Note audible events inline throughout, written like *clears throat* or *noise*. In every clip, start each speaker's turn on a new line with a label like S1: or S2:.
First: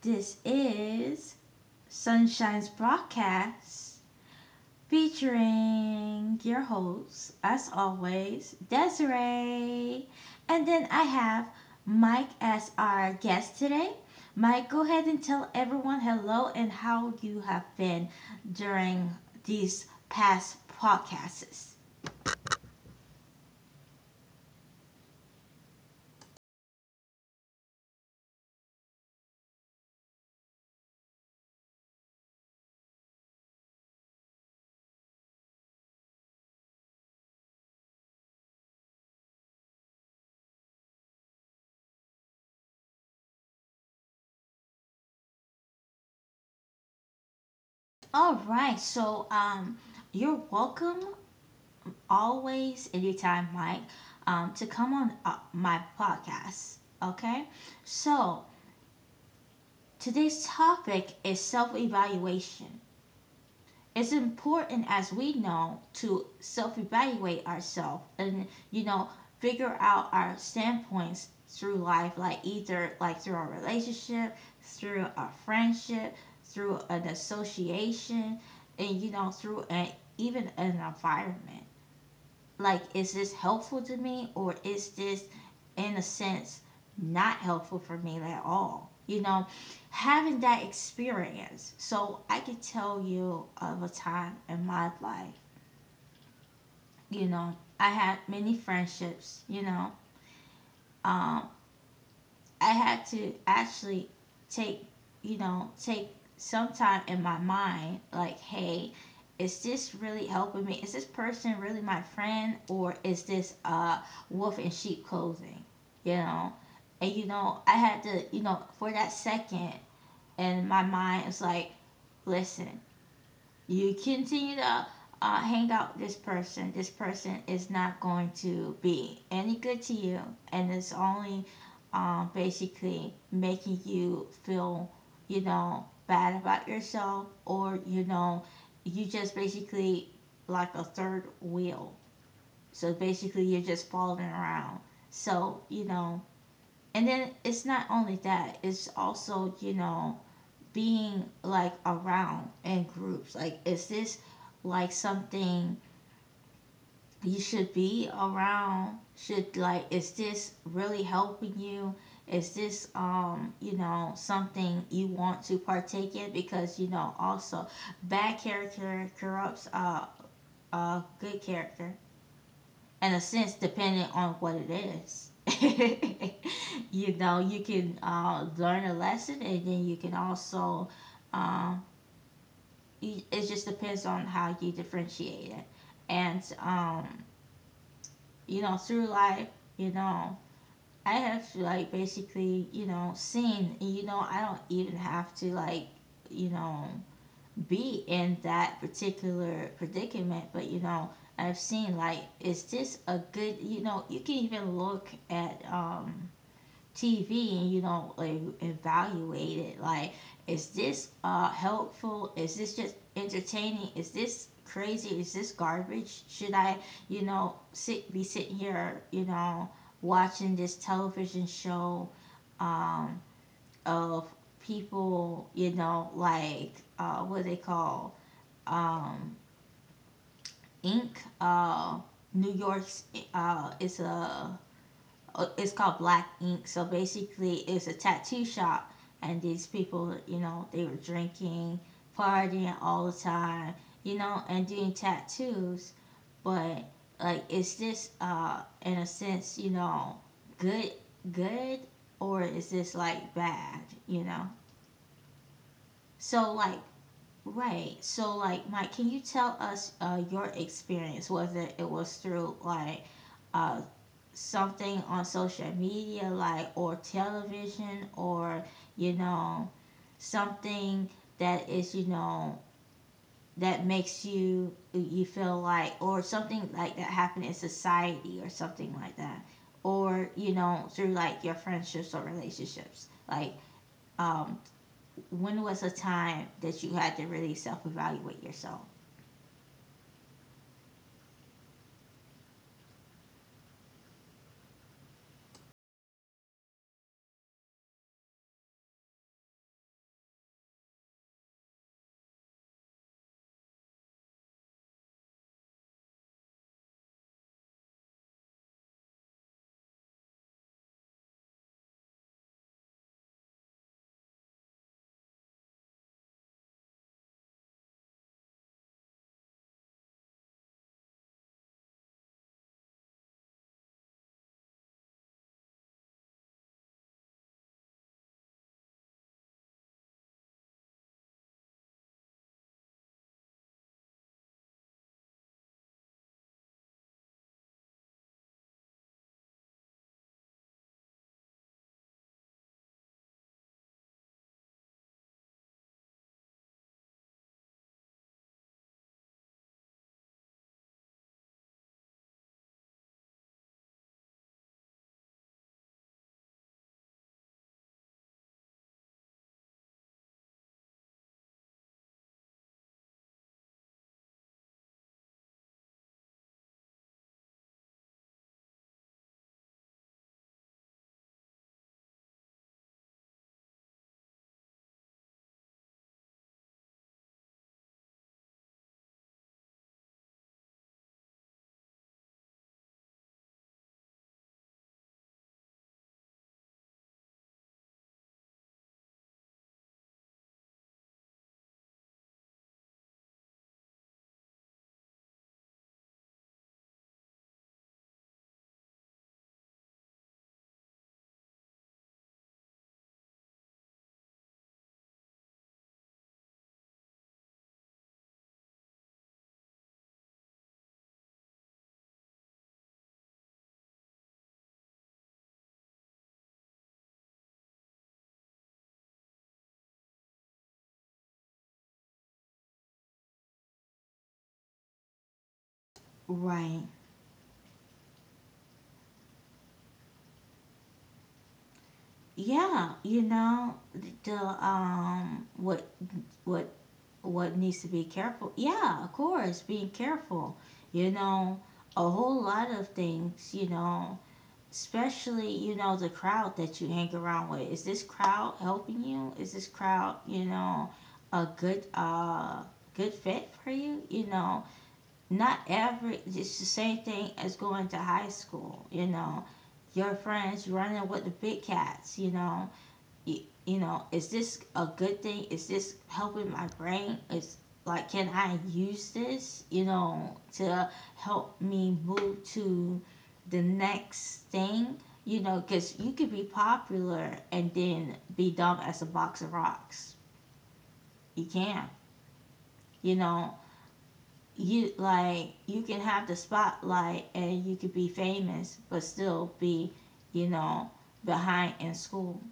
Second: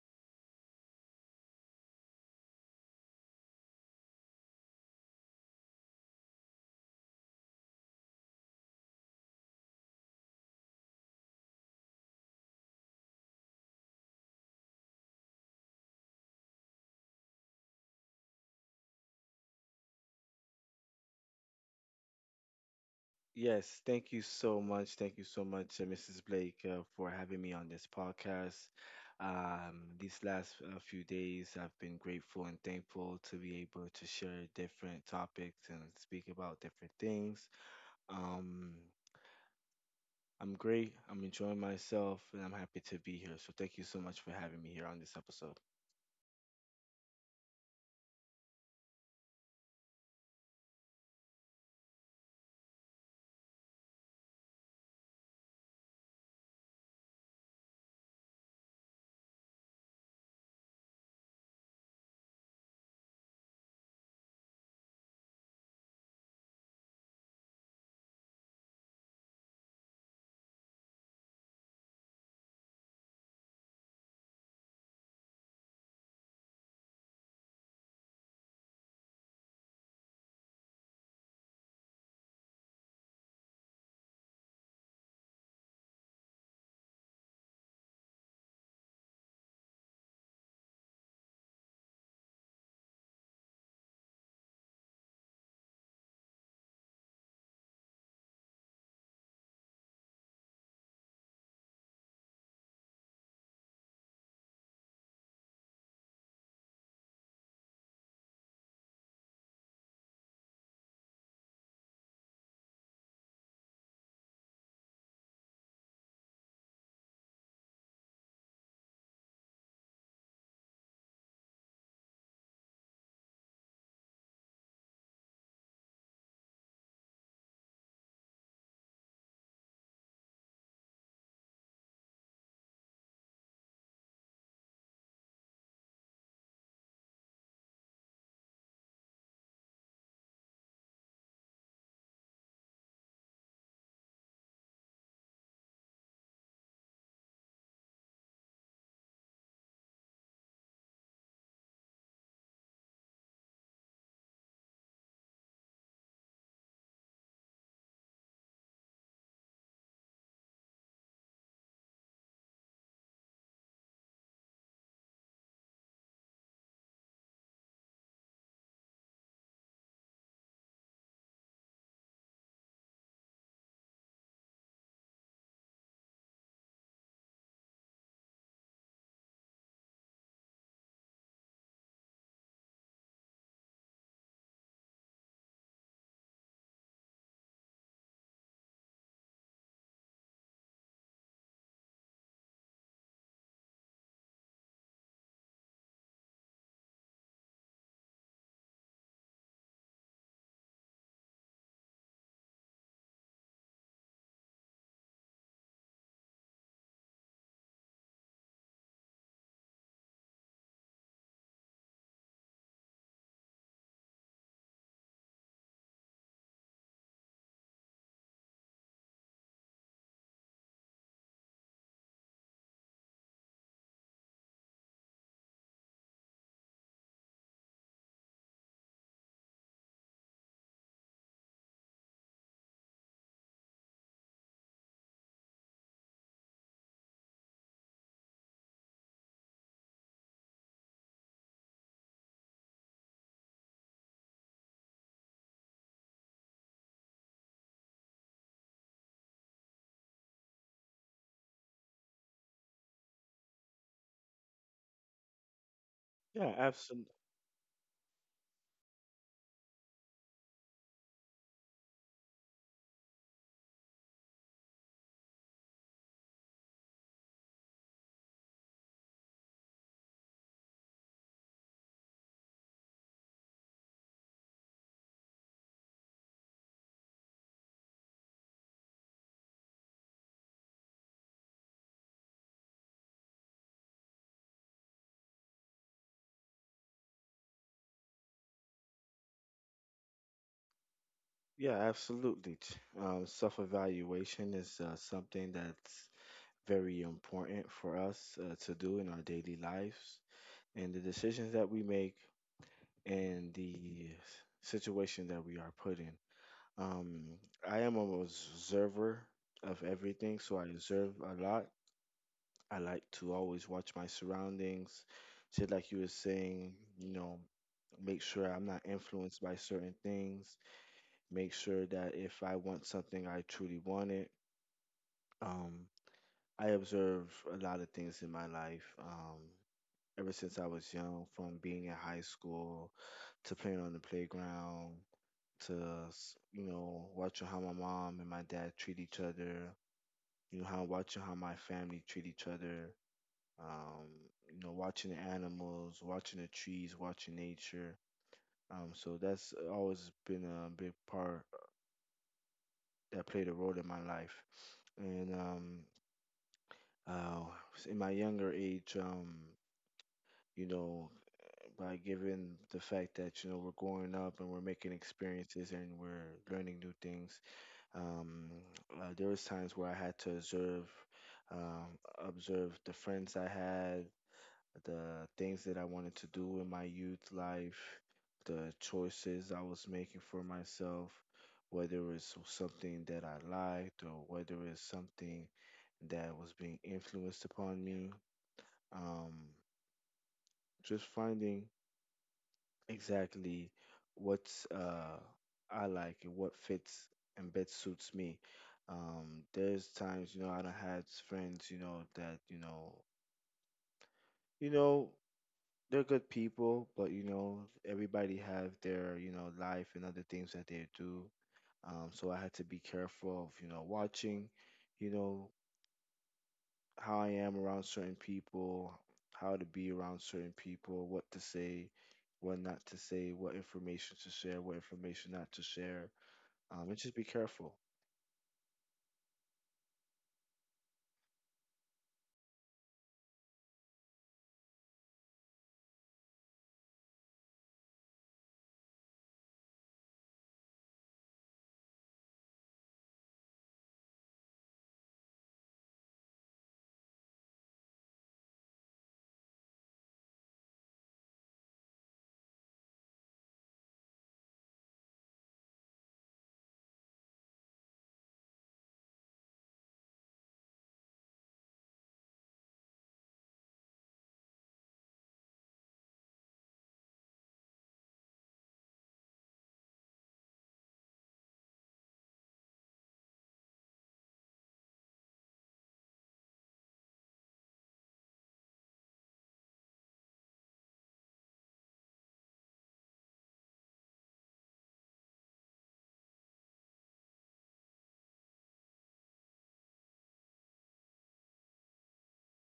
S1: this is Sunshine's broadcast featuring your host, as always, Desiree. And then I have Mike as our guest today. Mike, go ahead and tell everyone hello and how you have been during these past podcasts.
S2: Yes, thank you so much. Thank you so much, Mrs. Blake, for having me on this podcast. These last few days, I've been grateful and thankful to be able to share different topics and speak about different things. Um, I'm great. I'm enjoying myself, and I'm happy to be here. So thank you so much for having me here on this episode.
S1: All right, so you're welcome always anytime Mike to come on my podcast. Okay, so today's topic is self evaluation. It's important, as we know, to self evaluate ourselves and figure out our standpoints through life, like either like through our relationship, through a friendship, through an association, and through an even an environment. Like, is this helpful to me, or is this, in a sense, not helpful for me at all? Having that experience, so I could tell you of a time in my life. I had many friendships. Um, I had to actually take, take some time in my mind, like, hey, is this really helping me? Is this person really my friend, or is this wolf in sheep clothing? You know, and you know, I had to, you know, for that second in my mind, it's like, listen, you continue to hang out with this person is not going to be any good to you, and it's only basically making you feel, you know, bad about yourself, or you know, you just basically like a third wheel. So basically, you're just following around. So you know, and then it's not only that; it's also, you know, being like around in groups? Like, is this like something you should be around? Should, like, is this really helping you? Is this, you know, something you want to partake in? Because, you know, also bad character corrupts good character, in a sense, depending on what it is. *laughs* You know, you can learn a lesson, and then you can also um, you, it just depends on how you differentiate it. And you know, through life, you know, I have to like basically, you know, seen, you know, I don't even have to like, you know, be in that particular predicament, but you know, I've seen like, is this a good, you know, you can even look at TV and you don't like evaluate it. Like, is this helpful? Is this just entertaining? Is this crazy? Is this garbage? Should I, you know, sit be sitting here, you know, watching this television show um of people, you know, like what do they call um Inc. New York's uh it's a it's called Black Ink. So basically, it's a tattoo shop, and these people, you know, they were drinking, partying all the time, you know, and doing tattoos. But like, is this, in a sense, you know, good, good, or is this like bad, you know?
S2: Yeah,
S1: So like.
S2: absolutely.
S1: Right. So, like, Mike, can you tell us your experience, whether it was through like uh, something on social media, like, or television, or you know something that is you know that makes you feel like, or something like that happened in society or something like that, or you know through like your friendships or relationships, like um when was a time that you had to really self-evaluate yourself?
S2: Yeah, absolutely. Self-evaluation is something that's very important for us to do in our daily lives and the decisions that we make and the situation that we are put in. Um, I am an observer of everything, so I observe a lot. I like to always watch my surroundings, just like you were saying, you know, make sure I'm not influenced by certain things, make sure that if I want something, I truly want it. Um, I observe a lot of things in my life. Ever since I was young, from being in high school to playing on the playground to, you know, watching how my mom and my dad treat each other, you know, how watching how my family treat each other, um, you know, watching the animals, watching the trees, watching nature. So that's always been a big part that played a role in my life. And uh, in my younger age, you know, by given the fact that you know we're growing up and we're making experiences and we're learning new things. Um, there was times where I had to observe, um, observe the friends I had, the things that I wanted to do in my youth life, the choices I was making for myself, whether it's something that I liked or whether it's something that was being influenced upon me. Um, just finding exactly what uh I like and what fits and best suits me. There's times, you know, I done had friends, you know, that, you know, they're good people, but you know, everybody have their, you know, life and other things that they do. So I had to be careful of, you know, watching, you know, how I am around certain people, how to be around certain people, what to say, what not to say, what information to share, what information not to share. And
S1: Right,
S2: just be careful.
S1: yeah, you know, the what what needs to be careful. Yeah, of course, being careful. You know, a whole lot of things, you know, especially, you know, the crowd that you hang around with. Is this crowd helping you? Is this crowd, you know, a good good fit for you? You know, not every it's the same thing as going to high school, you know. Your friends running with the big cats, you know, you know, is this a good thing? Is this helping my brain? Is like, can I use this, you know, to help me move to the next thing? You know, because you could be popular and then be dumb as a box of rocks. You can, you know, you like, you can have the spotlight and you could be famous, but still be, you know, behind in school.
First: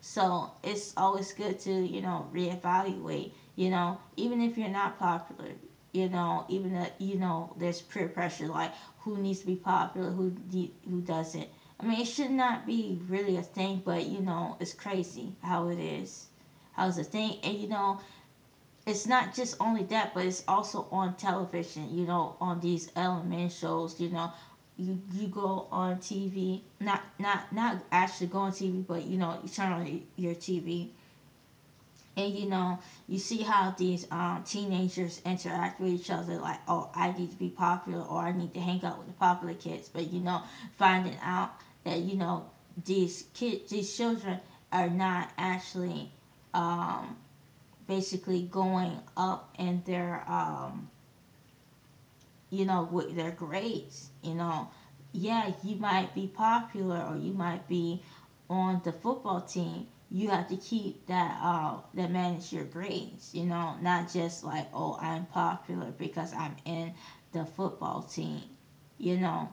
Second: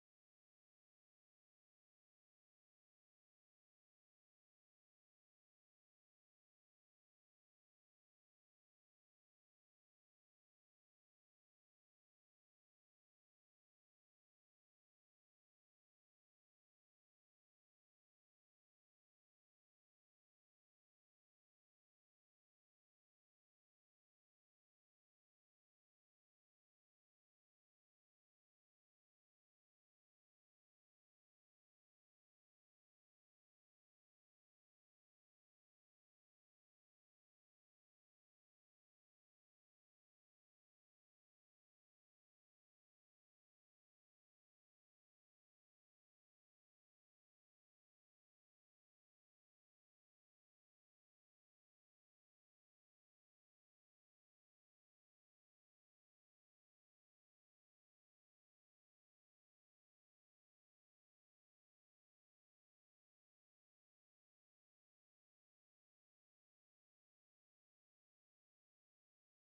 S1: So it's always good to, you know, reevaluate, you know, even if you're not popular, you know, even that, you know, there's peer pressure, like who needs to be popular, who who doesn't. I mean, it should not be really a thing, but, you know, it's crazy how it is. How's the thing? And, you know, it's not just only that, but it's also on television, you know, on these element shows, you know. You go on TV, not actually go on TV, but you know, you turn on your TV and you know, you see how these teenagers interact with each other, like, oh, I need to be popular, or I need to hang out with the popular kids. But you know, finding out that, you know, these kids, these children are not actually um, basically going up in their you know with their grades, you know, yeah, you might be popular, or you might be on the football team. You have to keep that manage your grades, you know, not just like, oh, I'm popular because I'm in the football team, you know.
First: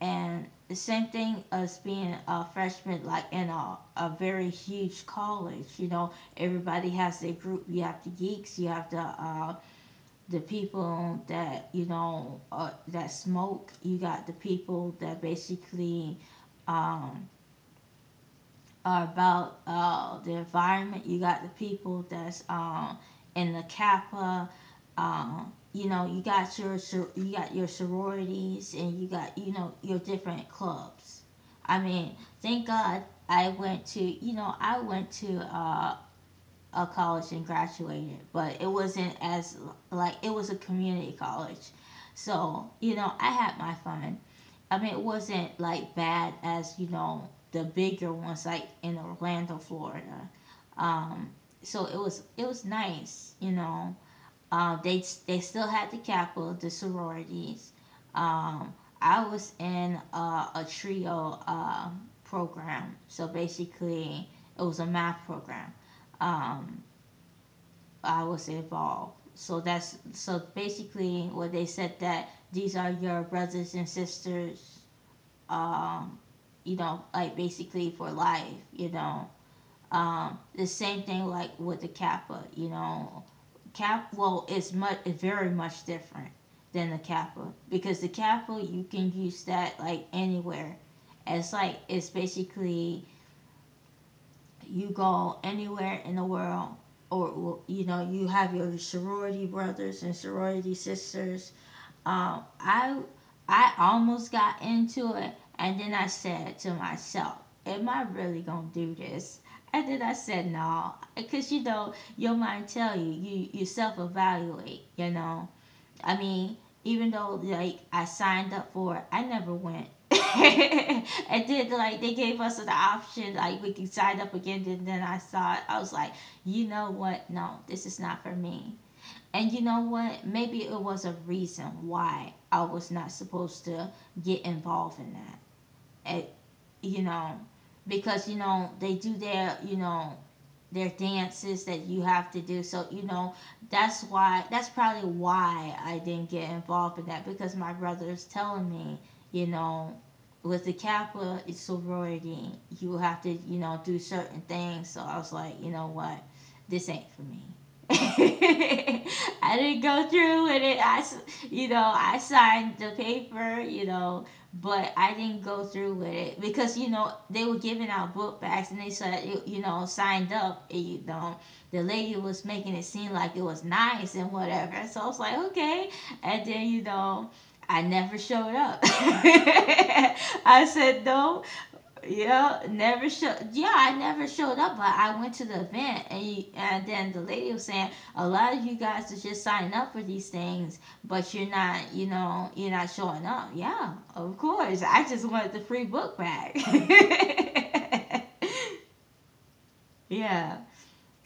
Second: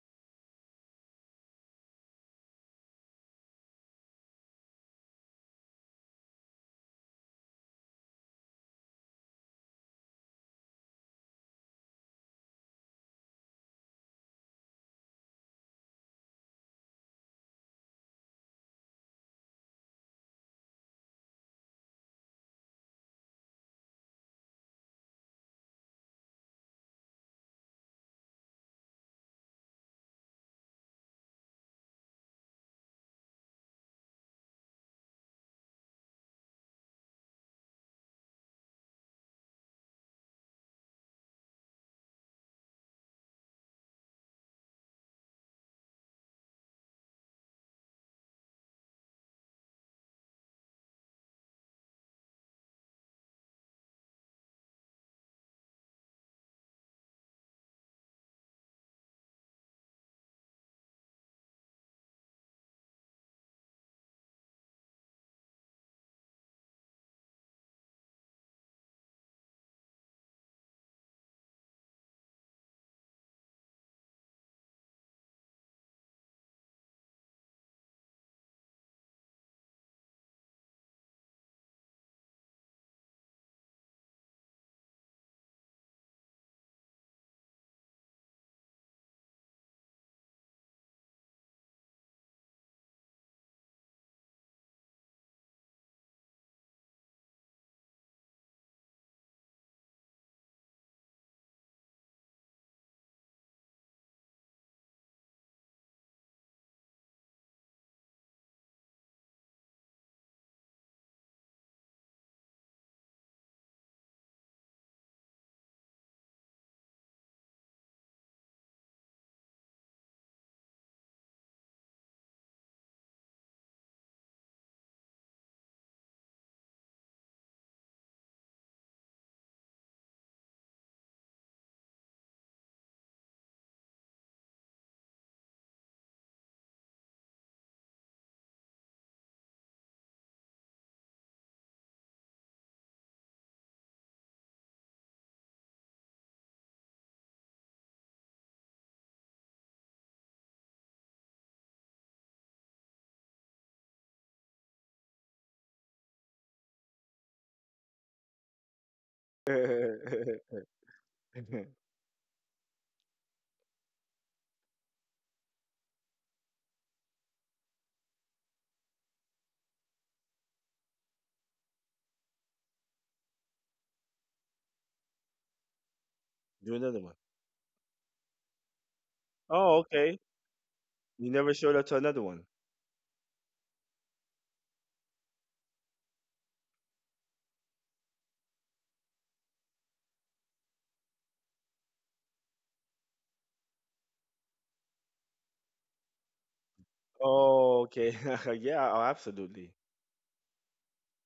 S1: And the same thing as being a freshman, like in a very huge college, you know everybody has their group. You have the geeks, you have the people that you know that smoke, you got the people that basically um, about the environment. You got the people that's in the Kappa. You know, you got your sororities and you got you know your different clubs. I mean, thank God I went to you know I went to a college and graduated, but it wasn't as like it was a community college. So you know I had my fun. I mean, it wasn't like bad as you know the bigger ones like in Orlando, Florida. Um, so it was nice, you know. They still had the capital, the sororities. Um, I was in a trio program, so basically it was a math program. Um, I was involved. So that's so basically what they said, that these are your brothers and sisters, um, you know, like basically for life, you know. The same thing like with the Kappa, you know. Kappa. Well, it's much it's very much different than the Kappa, because the Kappa you can use that like anywhere. It's like it's basically you go anywhere in the world or you know you have your sorority brothers and sorority sisters. Um I I almost got into it, and then I said to myself, am I really going to do this? And then I said no, because you know your mind tell you you self evaluate. You know, I mean, even though like I signed up for it, I never went. *laughs* And then like they gave us an option like we can sign up again. And then I saw it, I was like, you know what? No, this is not for me. And you know what? Maybe it was a reason why I was not supposed to get involved in that. At, you know, because you know they do their you know their dances that you have to do. So, you know, that's why, that's probably why I didn't get involved in that, because my brother's telling me, you know, with the Kappa it's sorority, you have to, you know, do certain things. So I was like, you know what? This ain't for me. *laughs* I didn't go
S2: *laughs*
S1: through with it. I,
S2: Do
S1: you know, I signed the paper, you know, but I didn't go through with it because you know they were giving out book bags and they said you know signed up and you know the lady was making it seem like it was nice and whatever, so I was like, okay. And then you
S2: another one.
S1: know I never showed up. *laughs*
S2: Oh, okay.
S1: I said
S2: You
S1: no.
S2: never showed up to another one.
S1: Yeah, never show. Yeah, I never showed up, but I went to the event, and you, and then the lady was saying a lot of you guys are just signing up for these things, but you're not, you know, you're not showing up. Yeah, of course. I just wanted the free book bag.
S2: Oh, okay.
S1: *laughs*
S2: *laughs* Yeah, oh, absolutely.
S1: Yeah,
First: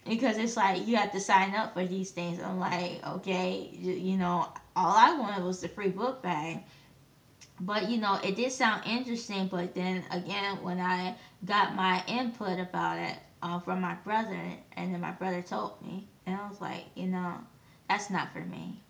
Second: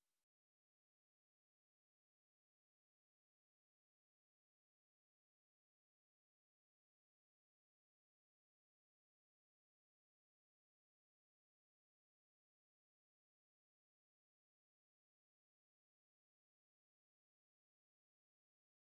S1: because it's like you have to sign up for these things. I'm like, okay, you know, all I wanted was the free book bag, but you know, it did sound interesting. But then again, when I got my input about it from my brother, and then my brother told me, and I was like, you know, that's not for me.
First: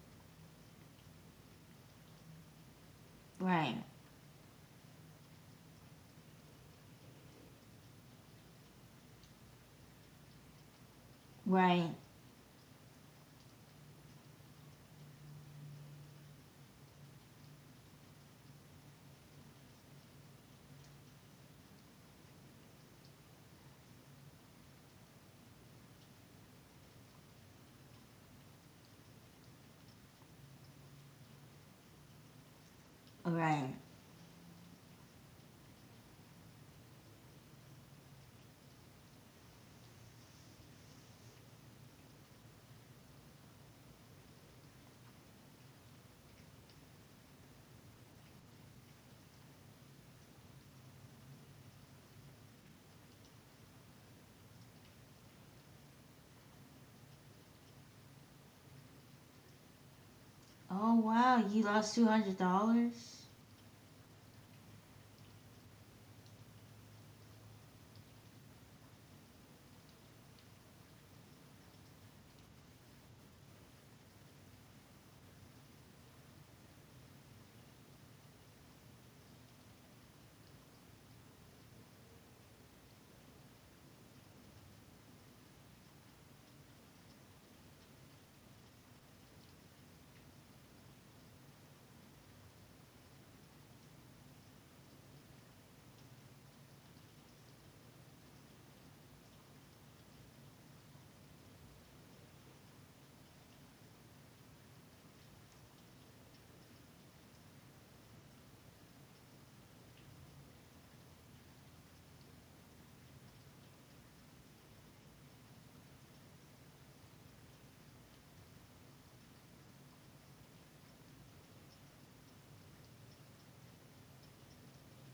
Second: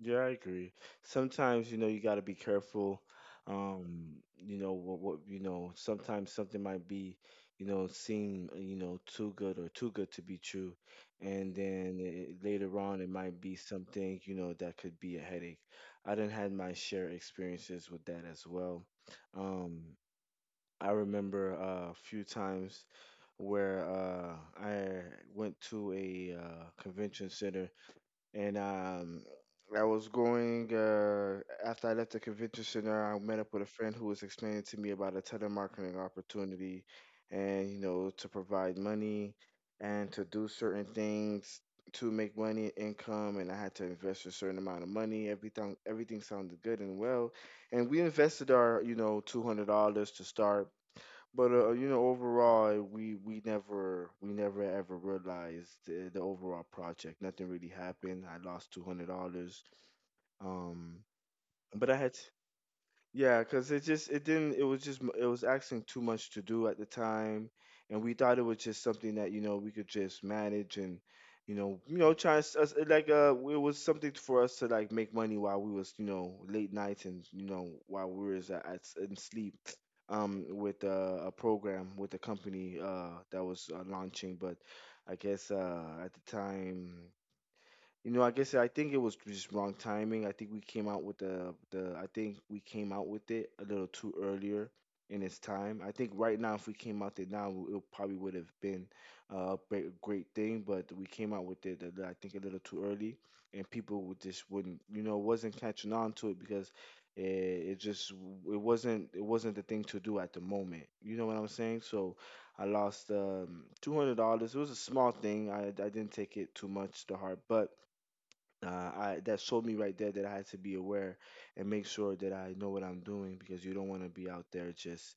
S2: Yeah, I agree. Sometimes, you know, you got to be careful.
S1: Right,
S2: You know what you know, sometimes something might be, you know, seem, you know, too good or too good to be true. And
S1: right,
S2: then it, later on it might be something, you know, that could be a headache. I done had my share experiences with that as well. Um, I remember a few times where I went to a convention center and I was going after I left the convention center. I met up with a
S1: right.
S2: friend who was explaining to me about a telemarketing opportunity, and you know to provide money and to do certain things to make money income, and I had to invest a certain amount of money. Everything everything sounded good and well, and we invested our you know $200 to start. But you know, overall, we never ever realized the overall project. Nothing really happened. I lost $200.
S1: Oh
S2: Um,
S1: wow, you
S2: but
S1: lost
S2: I
S1: two
S2: had,
S1: hundred dollars.
S2: yeah, because it just it didn't, it was just it was asking too much to do at the time, and we thought it was just something that you know we could just manage, and you know try us it like it was something for us to like make money while we was you know late nights, and you know while we was at in sleep with a program with a company that was launching, but I guess at the time. You know, I guess I think it was just wrong timing. I think we came out with the I think we came out with it a little too earlier in its time. I think right now if we came out there now it probably would have been a great thing, but we came out with it a I think a little too early, and people would just wouldn't you know wasn't catching on to it because it just it wasn't the thing to do at the moment. You know what I'm saying? So I lost $200. It was a small thing. I didn't take it too much to heart, but uh, I that showed me right there that I had to be aware and make sure that I know what I'm doing because you don't want to be out there just,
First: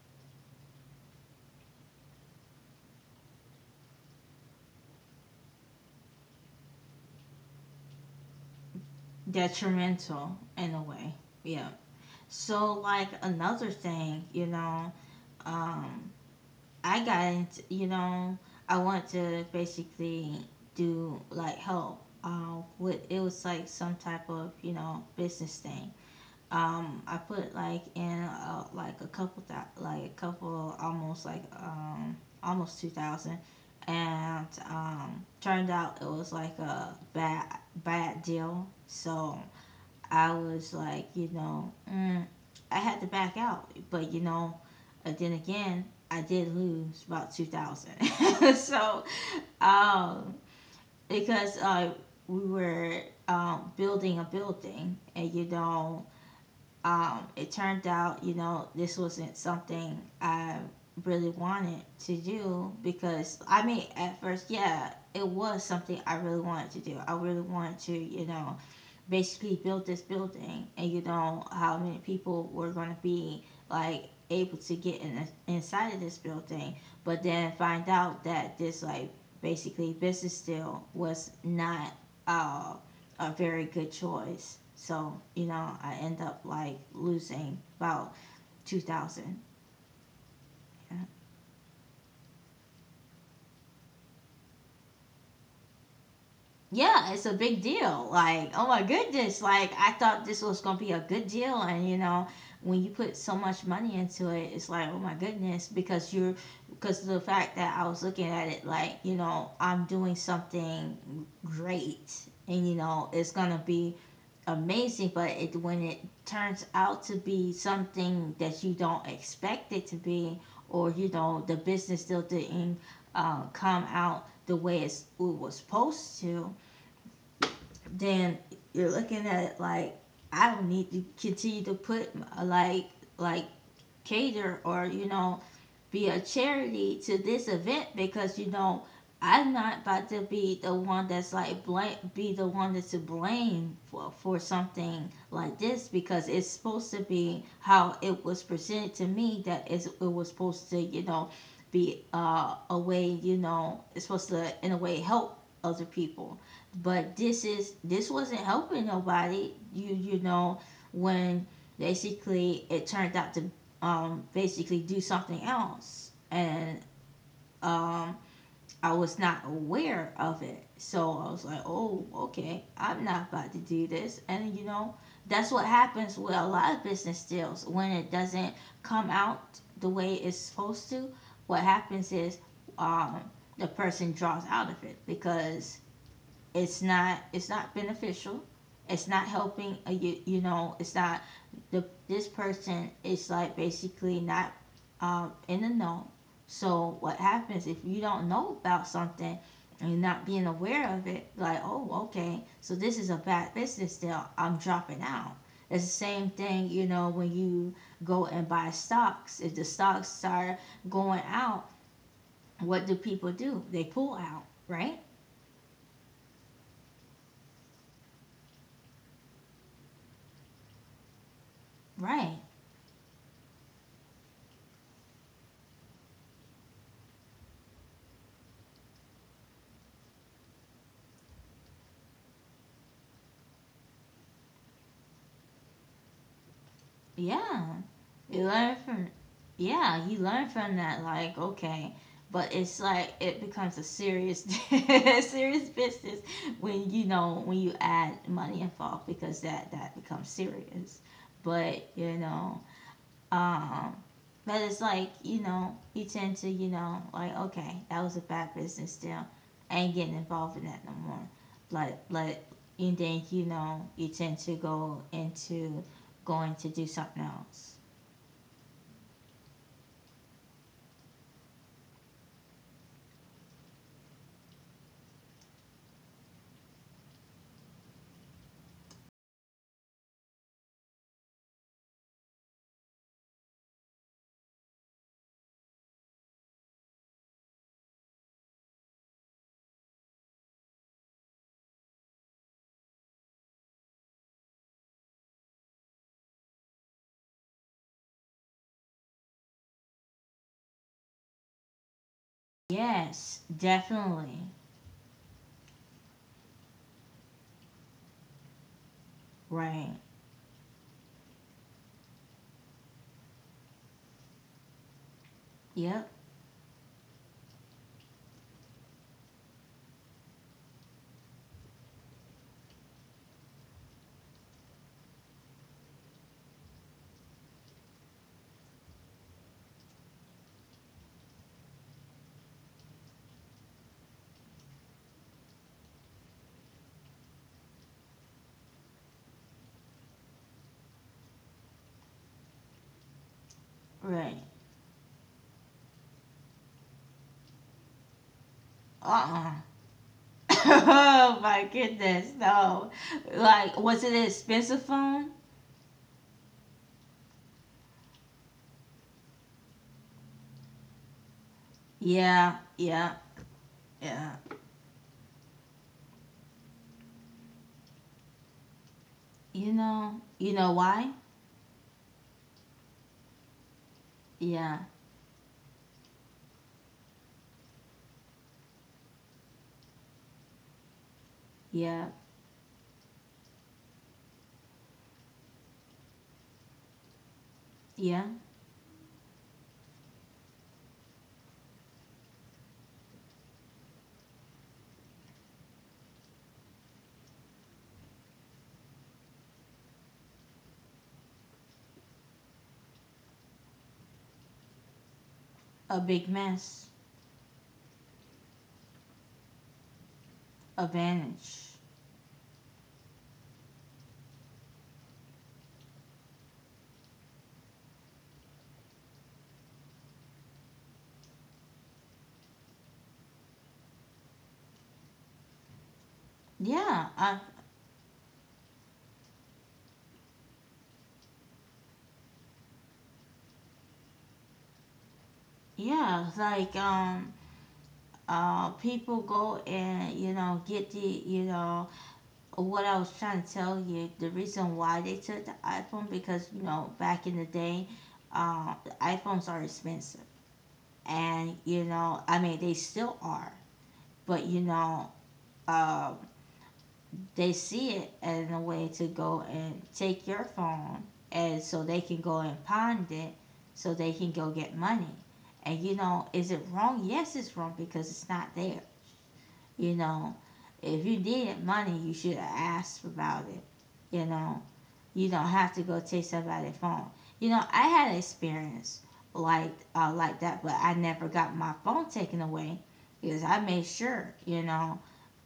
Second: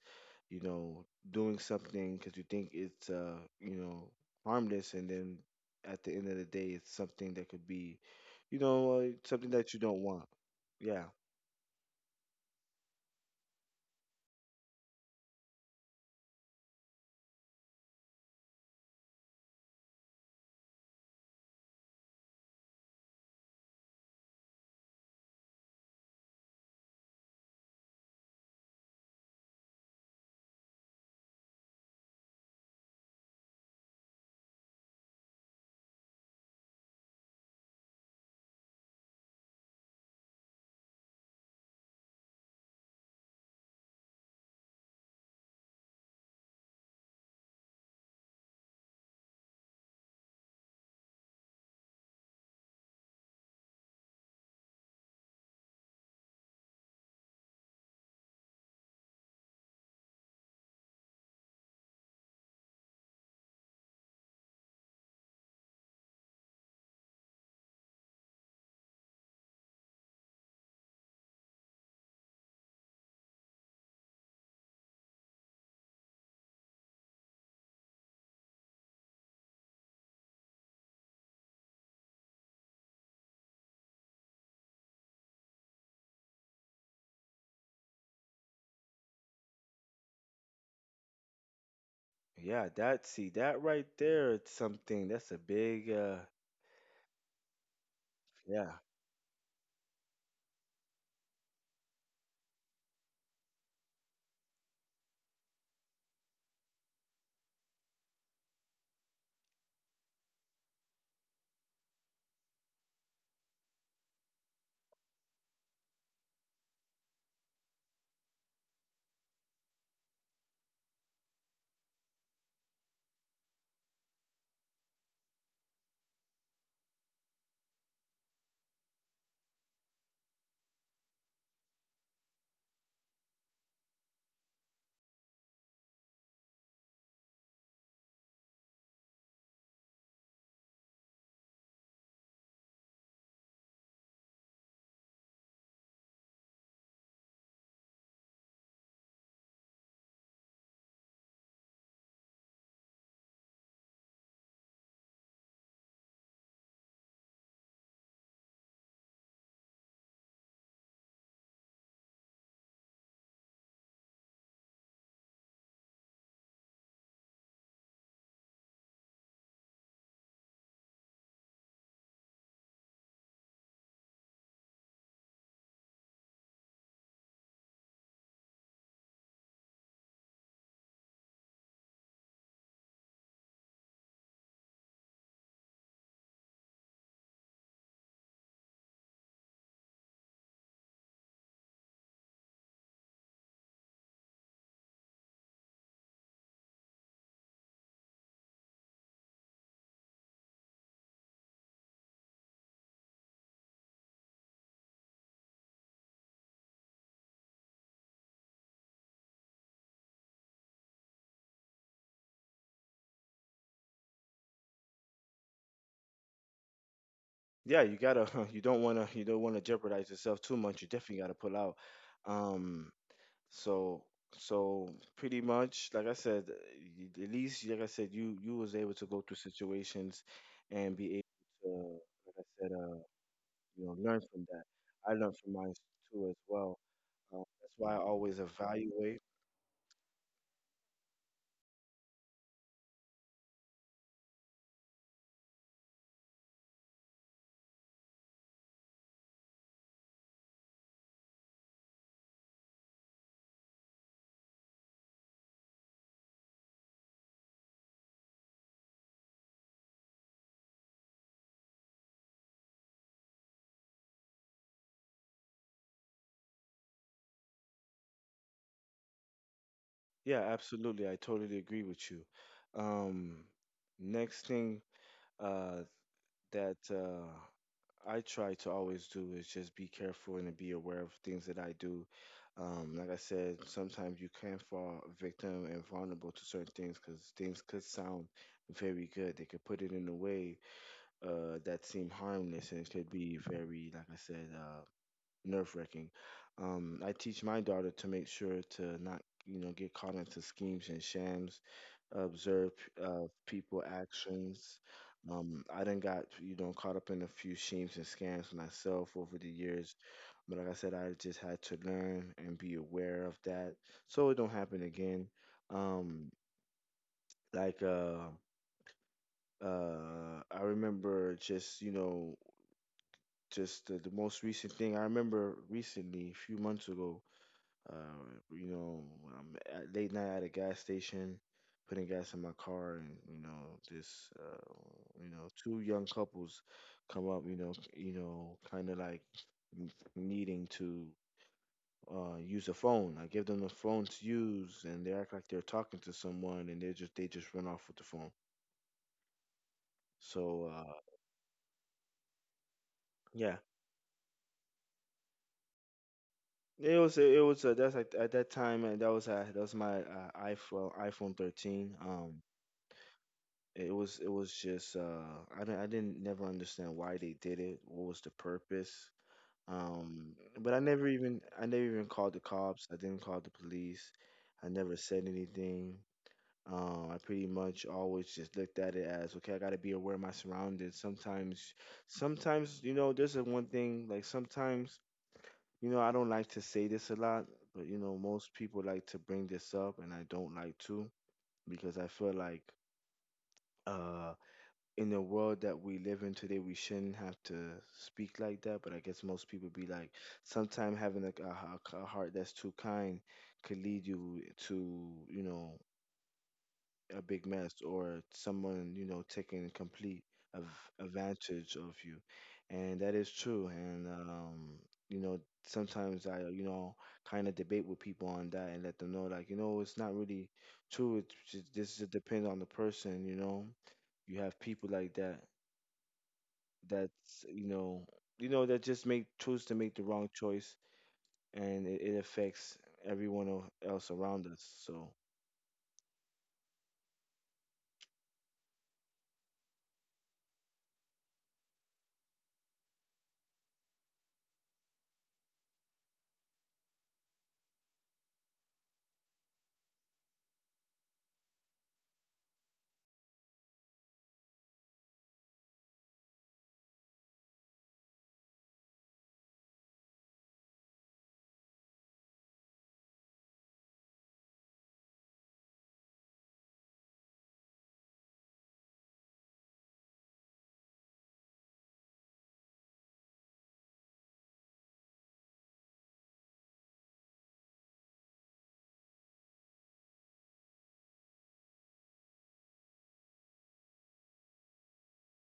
S2: you know, doing something because you think it's you know, harmless, and then at the end of the day it's something that could be, you know, something that you don't want.
S1: Detrimental in a
S2: Yeah.
S1: way. Yeah. So like another thing, um, I got into, I want to basically do like help. With it was like some type of business thing. I put like in like like a couple almost like almost 2,000, and turned out it was like a bad deal. So I was like, you know, I had to back out. But, you know, then again, I did lose about 2,000. *laughs* so, um, because we were building a building, and, you know, it turned out, you know, this wasn't something I really wanted to do because, I mean, at first, yeah, it was something I really wanted to do. I really wanted to, you know, basically built this building, and you know how many people were going to be like able to get in inside of this building, but then find out that this like basically business deal was not uh, a very good choice. So you know I end up like losing about 2,000. Yeah.
S2: Yeah, that see that right there it's something that's a big
S1: Yeah, it's a big deal. Like, oh
S2: yeah.
S1: my goodness, like I thought this was gonna be a good deal, and when you put so much money into it, it's like, oh my goodness, because the fact that I was looking at it like, you know, I'm doing something great, and you know, it's gonna be amazing, but it when it turns out to be something that you don't expect it to be, or you know, the business still didn't come out it was supposed to, then you're looking at it like I don't need to continue to put uh, like like cater, or you know, be a charity to this event, because you know I'm not about to be the one that's like blame be the one that's to blame for something like this, because it's supposed to be how it was presented to me, that is it was supposed to, you know, be a way, you know, it's supposed to in a way help other people, but this wasn't helping nobody. You know, when basically it turned out to basically do something else. And um, I was not aware of it. So I was like, oh, okay, I'm not about to do this. And you know, that's what happens with a lot of business deals when it doesn't come out the way it's supposed to. What happens is um, the person draws out of it because it's not beneficial, it's not helping. You you know, it's not the, this person is like basically not in the know. So what happens if you don't know about something and you're not being aware of it, like, oh, okay, so this is a bad business deal, I'm dropping out. It's the same thing, you know, when you go and buy stocks, if the stocks are going out, what do people do? They pull out, right?
S2: Yeah, you gotta *laughs* you don't wanna jeopardize yourself too much. You definitely gotta pull out.
S1: Right.
S2: Um So so pretty much, like I said, at least like I said, you was able to go through situations and be able to, like I said, you know, learn from that. I learned from mine too as well.
S1: Yeah.
S2: That's why I always
S1: You learn from,
S2: evaluate.
S1: yeah, you learn from that, like, okay. But it's like it becomes a serious *laughs* serious business when you know, when you add money involved, because that becomes serious. But you know, um, but it's like, you know, you tend to, you know, like, okay, that was a bad business deal. I ain't getting involved in that no more. But, and then, you know, you tend to go into going to do something else.
S2: Yeah, absolutely. I totally agree with you. Um, next thing, uh, that I try to always do is just be careful and be aware of things that I do. Like I said, sometimes you can fall victim and vulnerable to certain things because things could sound very good. They could put it in a way that seem harmless, and it could be very, like I said, nerve wracking. I teach my daughter to make sure to not, you know, get caught into schemes and shams, observe
S1: Yes,
S2: people
S1: definitely.
S2: actions. I done got you know caught up in a few schemes and scams myself over the
S1: Right.
S2: years, but like I said, I just had to learn and be aware of that so it don't happen again.
S1: Yep.
S2: Um, like I remember just you know just the most recent thing I remember recently a few months ago. Uh, you know, I'm at late night at a gas station, putting gas in my car, and you know, this, you know, two young couples come up, you know, kind of like needing to use a phone. I give them the phone to
S1: Right.
S2: use, and they act like they're talking to someone, and they just run off with the phone.
S1: Uh-uh. *laughs*
S2: So
S1: oh my goodness, no.
S2: yeah,
S1: Like, was it an expensive phone?
S2: it was that's like at that time, and that was my iPhone 13.
S1: Yeah, yeah,
S2: It
S1: yeah.
S2: was just I I didn't never understand why they did it. What was the purpose?
S1: You know
S2: But
S1: why?
S2: I never even called the cops. I didn't call the police. I
S1: Yeah,
S2: never said anything. I pretty much always just looked at it as okay. I gotta be aware of my surroundings.
S1: yeah.
S2: Sometimes you know, there's a one thing like sometimes you know I don't like to say this a lot, but you know
S1: Yeah,
S2: most people like to bring this up, and I don't like to because I feel like. Uh, in the world that we live in today, we shouldn't have to speak like that. But I guess most people be like, sometimes having like a heart that's too kind could lead you to, you know,
S1: a big mess,
S2: a big mess, or someone, you know, taking complete of
S1: a
S2: advantage
S1: vanish.
S2: of you. And that is true. And, you know, sometimes I, you know, kind of debate with people on that and let them know, like, you know, it's not really true. It's just, this just depends on the person, you know you have people like that
S1: Yeah, I,
S2: that's you know that just make choose to make the wrong choice, and it affects everyone else around us. So
S1: yeah, like people go and you know get the you know what I was trying to tell you, the reason why they took the iPhone, because you know back in the day, the iPhones are expensive, and you know I mean they still are, but you know uh they see it as a way to go and take your phone, and so they can go and pawn it, so they can go get money. And you know, is it wrong? Yes, it's wrong because it's not there. You know, if you needed money, you should have asked about it. You know, you don't have to go take somebody's phone. You know, I had an experience like that, but I never got my phone taken away because I made sure, you know,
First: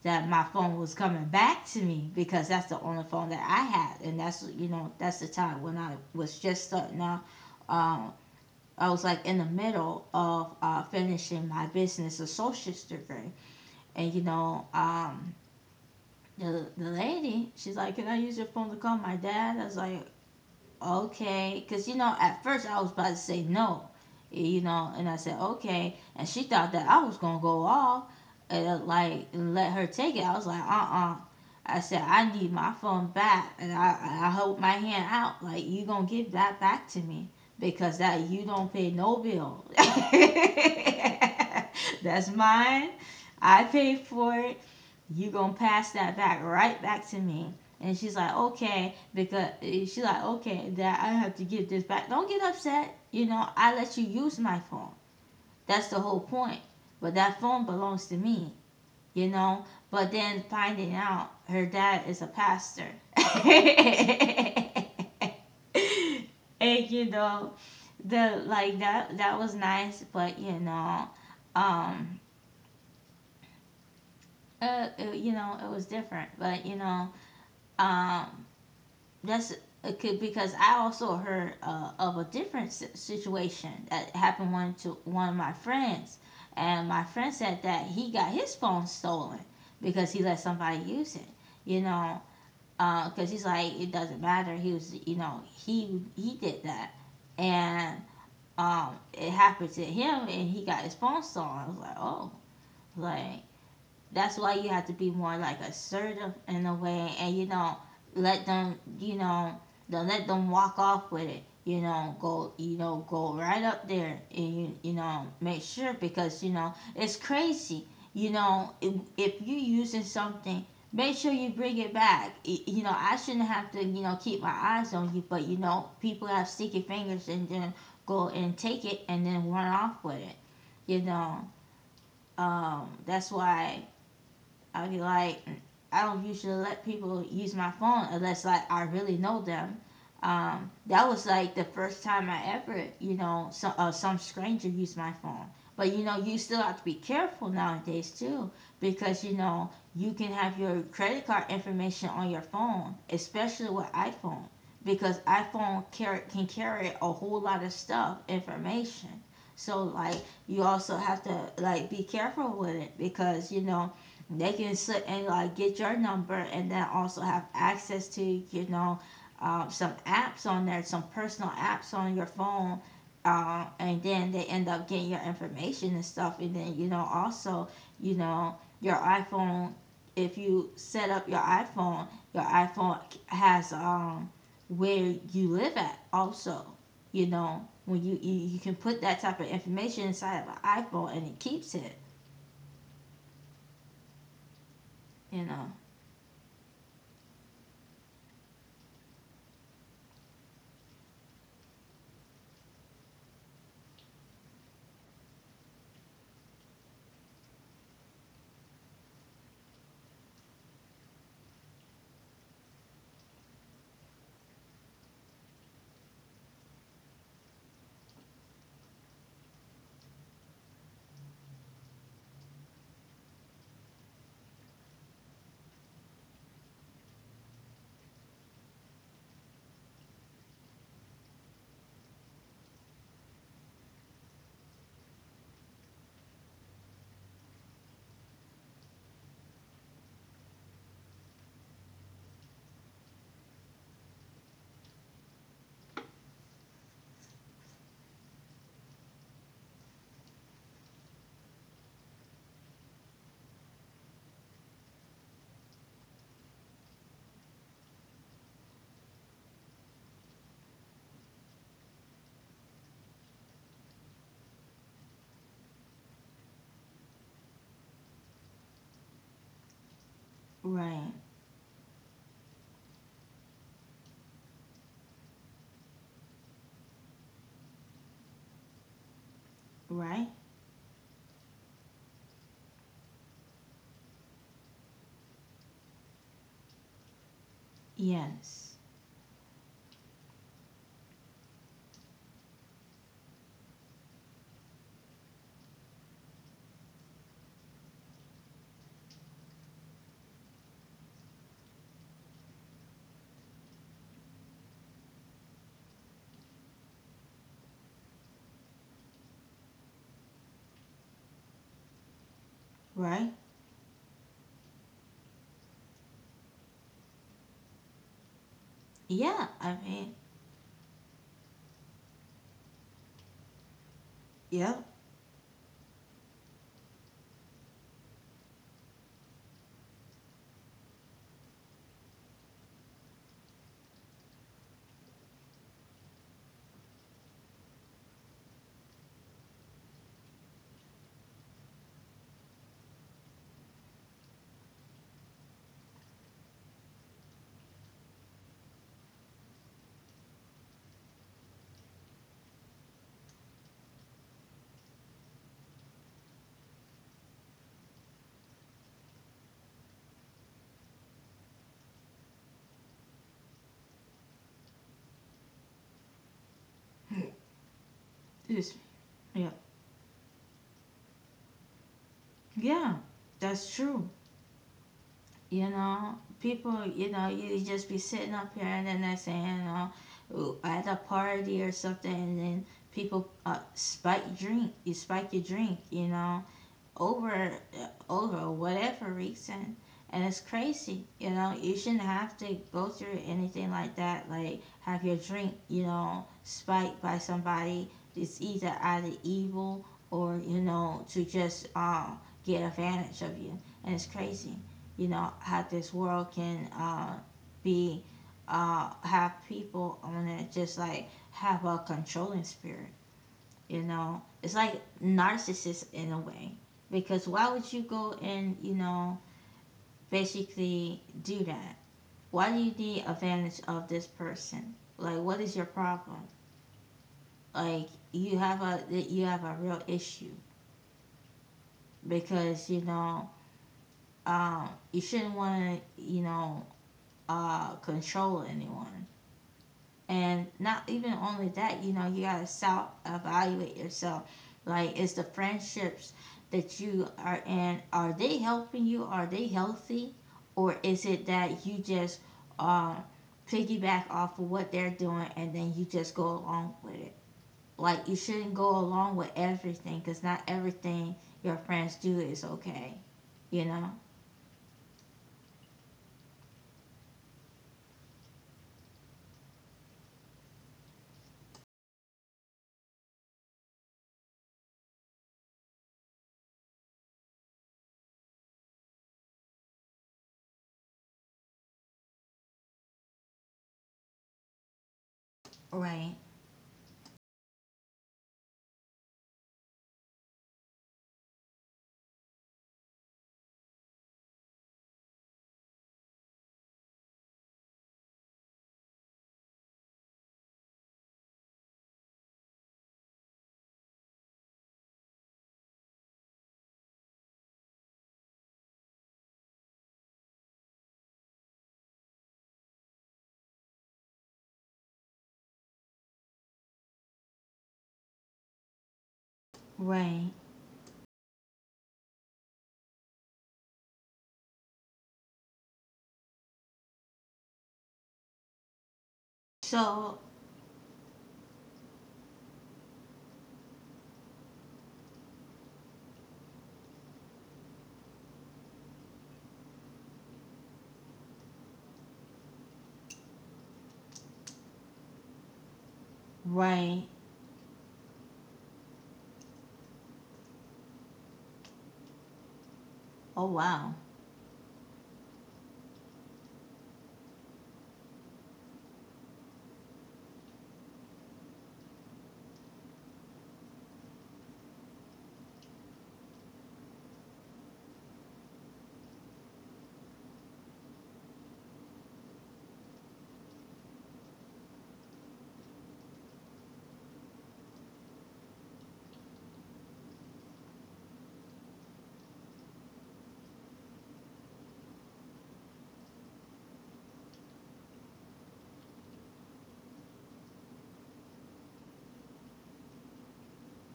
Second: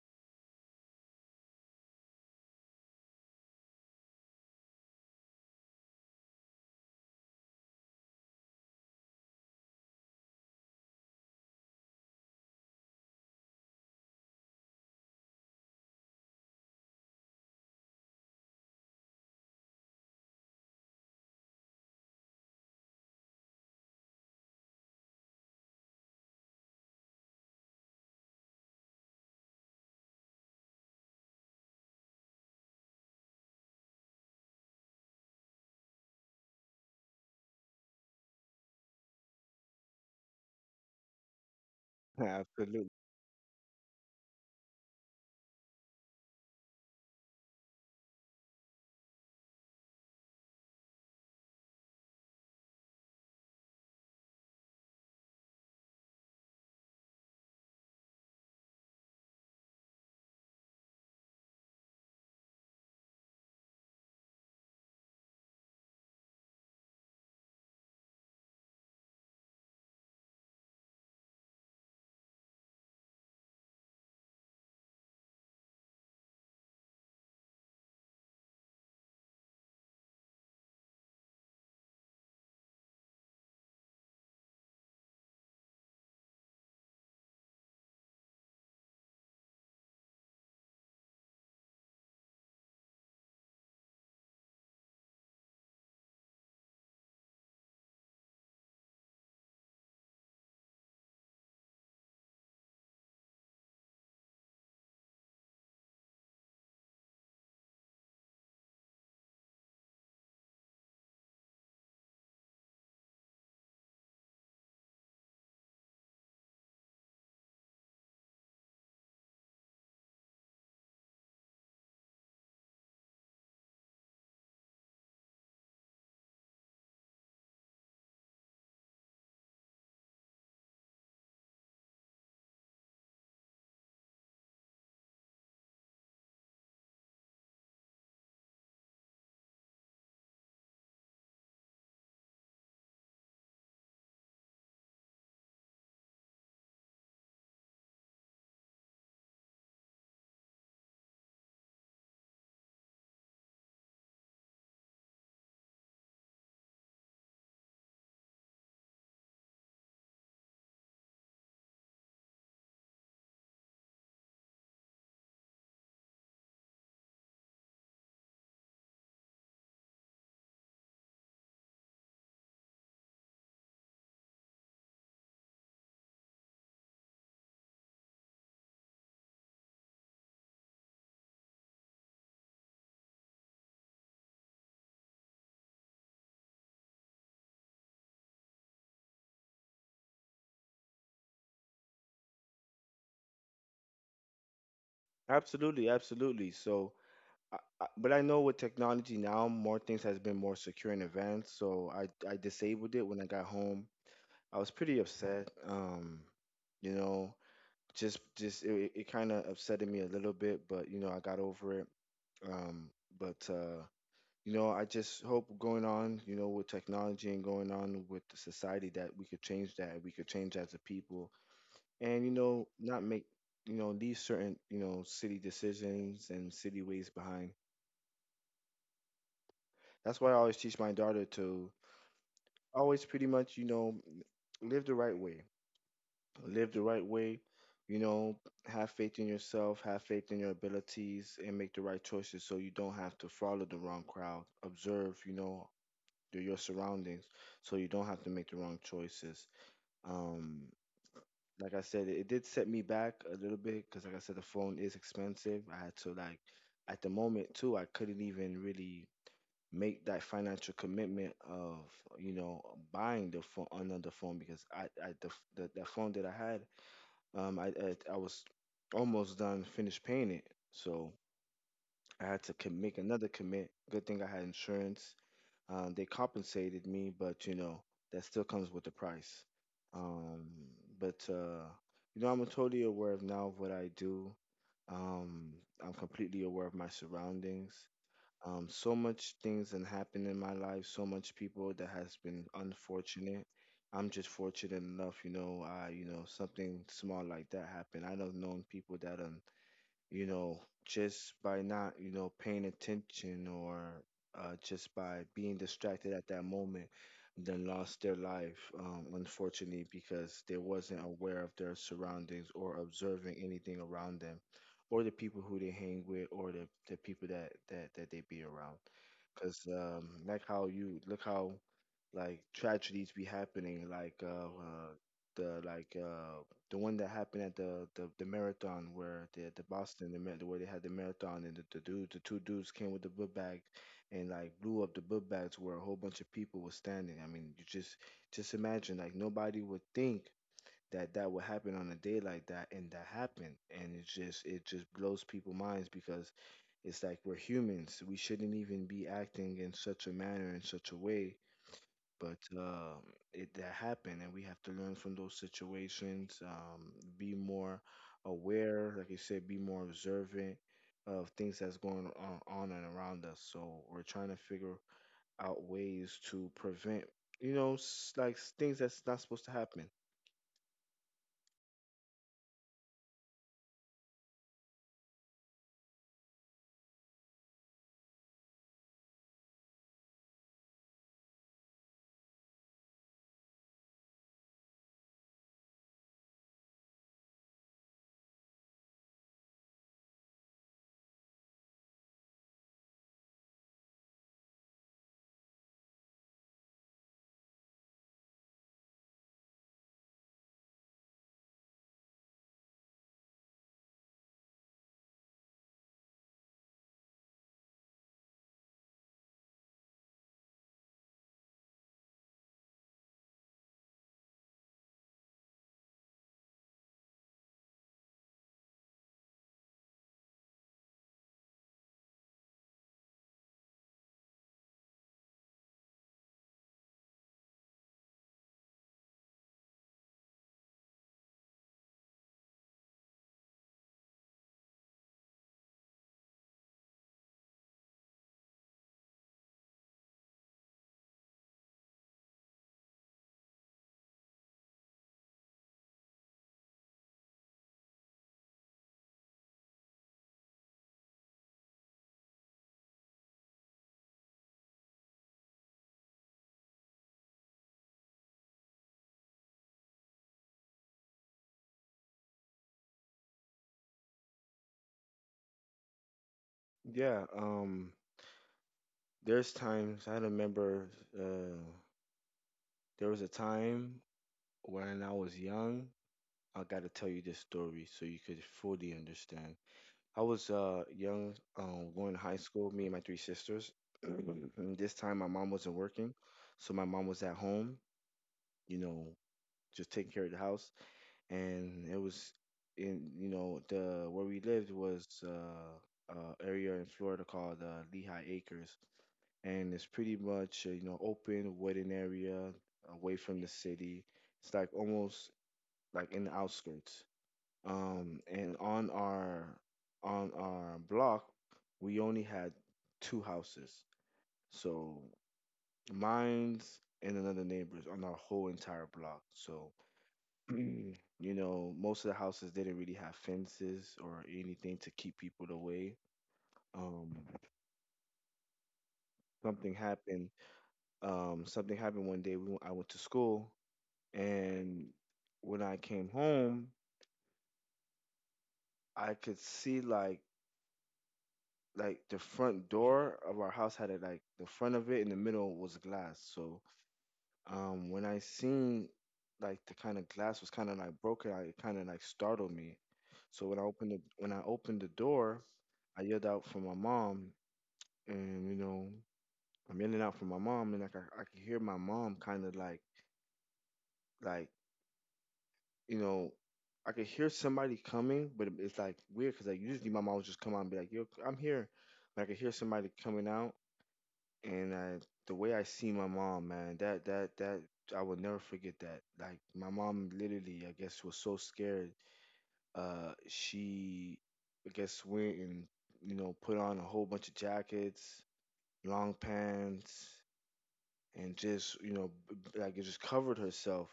S1: that my phone was coming back to me, because that's the only phone that I had, and that's you know that's the time when I was just starting out. Um, I was like in the middle of finishing my business associate's degree, and you know, the lady, she's like, "Can I use your phone to call my dad?" I was like, okay, because you know at first I was about to say no. You know, and I said okay, and she thought that I was gonna go off and let her take it. I was like, uh-uh, I said I need my phone back, and I hold my hand out like, you gonna give that back to me, because that you don't pay no bill. *laughs*
S2: *laughs*
S1: that's
S2: absolutely,
S1: mine. I paid for it. You gonna pass that back right back to me. And she's like, okay, because she's like, okay, that I have to give this back. Don't get upset. You know, I let you use my phone. That's the whole point. But that phone belongs to me, you know? But then finding out her dad is a pastor. *laughs* and you know, the like that, that was nice, but um you know, it was different. But you know, um that's, it could, because I also heard of a different situation that happened one to one of my friends, and my friend said that he got his phone stolen because he let somebody use it. You know, because he's like it doesn't matter. He was you know he did that, and it happened to him, and he got his phone stolen. I was like, oh, like, that's why you have to be more like assertive in a way, and you know, let them, you know, don't let them walk off with it. You know, go right up there, and you know, make sure, because you know it's crazy. You know, if you're using something, make sure you bring it back. You know, I shouldn't have to, you know, keep my eyes on you, but you know, people have sticky fingers and then go and take it and then run off with it. You know, that's why I would be like, I don't usually let people use my phone unless like I really know them. That was like the first time I ever, you know, some stranger used my phone. But you know, you still have to be careful nowadays too, because you know you can have your credit card information on your phone, especially with iPhone, because iPhone can carry a whole lot of stuff, information. So like you also have to like be careful with it, because you know they can sit and like get your number and then also have access to you know some apps on there, some personal apps on your phone, and then they end up getting your information and stuff, and then you know also you know your iPhone, if you set up your iPhone, your iPhone has where you live at also. You know, when you, you can put that type of information inside of an iPhone and it keeps it, you know.
S2: absolutely, absolutely. So I, but I know with technology now more things has been more secure and advanced, so I disabled it when I got home. I was pretty upset. You know just it, it kind of upsetted me a little bit, but you know I got over it. um but you know, I just hope going on, you know, with technology and going on with the society that we could change that. We could change as a people and, not make, leave certain, city decisions and city ways behind. That's why I always teach my daughter to always pretty much, live the right way. Live the right way, you know, have faith in yourself, have faith in your abilities, and make the right choices so you don't have to follow the wrong crowd. Observe, to your surroundings so you don't have to make the wrong choices. Um, like I said, it did set me back a little bit because, like I said, the phone is expensive. I had to, like, at the moment, too, I couldn't even really make that financial commitment of, you know, buying the phone, another phone because I the, the phone that I had, I was almost done, finished paying it. So
S1: Right.
S2: I had to make another commit. Good thing I had insurance, they compensated me, but you know that still comes with the price.
S1: Right.
S2: Um, but You know, I'm totally aware of now of what I do. Um, I'm completely aware of my surroundings.
S1: Yes.
S2: So much things that happened in my life. So much people that has been unfortunate. I'm just fortunate enough, you know. You know, something small like that happened. I know known people that are, you know, just by not, paying attention or just by being distracted at that moment, then lost their life, unfortunately, because they wasn't aware of their surroundings or
S1: Right?
S2: observing anything around them, or the people who they hang with, or the people that they be around.
S1: Yeah,
S2: Because
S1: I mean,
S2: like how you look how like tragedies be happening,
S1: yeah.
S2: uh like the one that happened at the marathon where the Boston where they had the marathon and the two dudes came with the book bag and like blew up the book bags where a whole bunch of people were standing. I mean, you just imagine like nobody would think that that would happen on a day like that, and that happened. And it just blows people minds because it's like we're humans, we shouldn't even be acting in such a manner in such a way. But It that happened, and we have to learn from those situations. Be more aware, like you said, be more observant of things that's going on and around us. So we're trying to figure out ways to prevent,
S1: *clears throat* Excuse
S2: things that's not supposed
S1: me.
S2: to
S1: Yeah.
S2: happen.
S1: Yeah, that's true. You know, people, you know, you just be sitting up here and then they're saying, you know, "Ooh, at a party or something, and then people spike drink, you spike your drink, you know, over over whatever reason, and it's crazy. You know, you shouldn't have to go through anything like that, like have your drink you know spiked by somebody. It's either out of evil or you know to just get advantage of you, and it's crazy, you know how this world can be have people on it just like have a controlling spirit. You know, it's like narcissist in a way, because why would you go and you know basically do that? Why do you need advantage of this person? Like, what is your problem? Like, you have a real issue because you shouldn't want to control anyone. And not even only that, you know, you got to self evaluate yourself. Like, is the friendships that you are in, are they helping you? Are they healthy? Or is it that you just uh, piggyback off of what they're doing and then you just go along with it? Like, you shouldn't go along with everything because not everything your friends do is okay, you know?
S2: Yeah, there's times I remember, uh, there was a time when I was young. I got to tell you this story so you could fully understand. I was young, going to high school. Me and my three sisters. *clears throat* And this time, my mom wasn't working,
S1: Right,
S2: so my mom was at home. You know, just taking care of the house. And it was in, you know, the where we lived was area in Florida called Lehigh Acres, and it's pretty much, you know, open wooded area away from the city. It's like almost like in the outskirts. And on our block we only had two houses, so mine's and another neighbor's on our whole entire block. So
S1: right.
S2: *clears throat* you know most of the houses didn't really have fences or anything to keep people away. um something
S1: So,
S2: happened Something happened one day. I went to school, and when I came home I could see like the front door of our house had it, like the front of it in the middle was glass. So
S1: right.
S2: when I seen like the kind of glass was kind of like broken, I, it kind of like startled me.
S1: Oh,
S2: So when I opened
S1: wow.
S2: the door, I yelled out for my mom, and you know I'm yelling out for my mom, and like I could hear my mom kind of like you know. I could hear somebody coming, but it's like weird because like usually my mom would just come out and be like, "Yo, I'm here," but I could hear somebody coming out, and I, the way I see my mom, man, that I will never forget that. Like my mom, literally, I guess, was so scared. She, I guess, went and you know put on a whole bunch of jackets, long pants, and just you know like it just covered herself.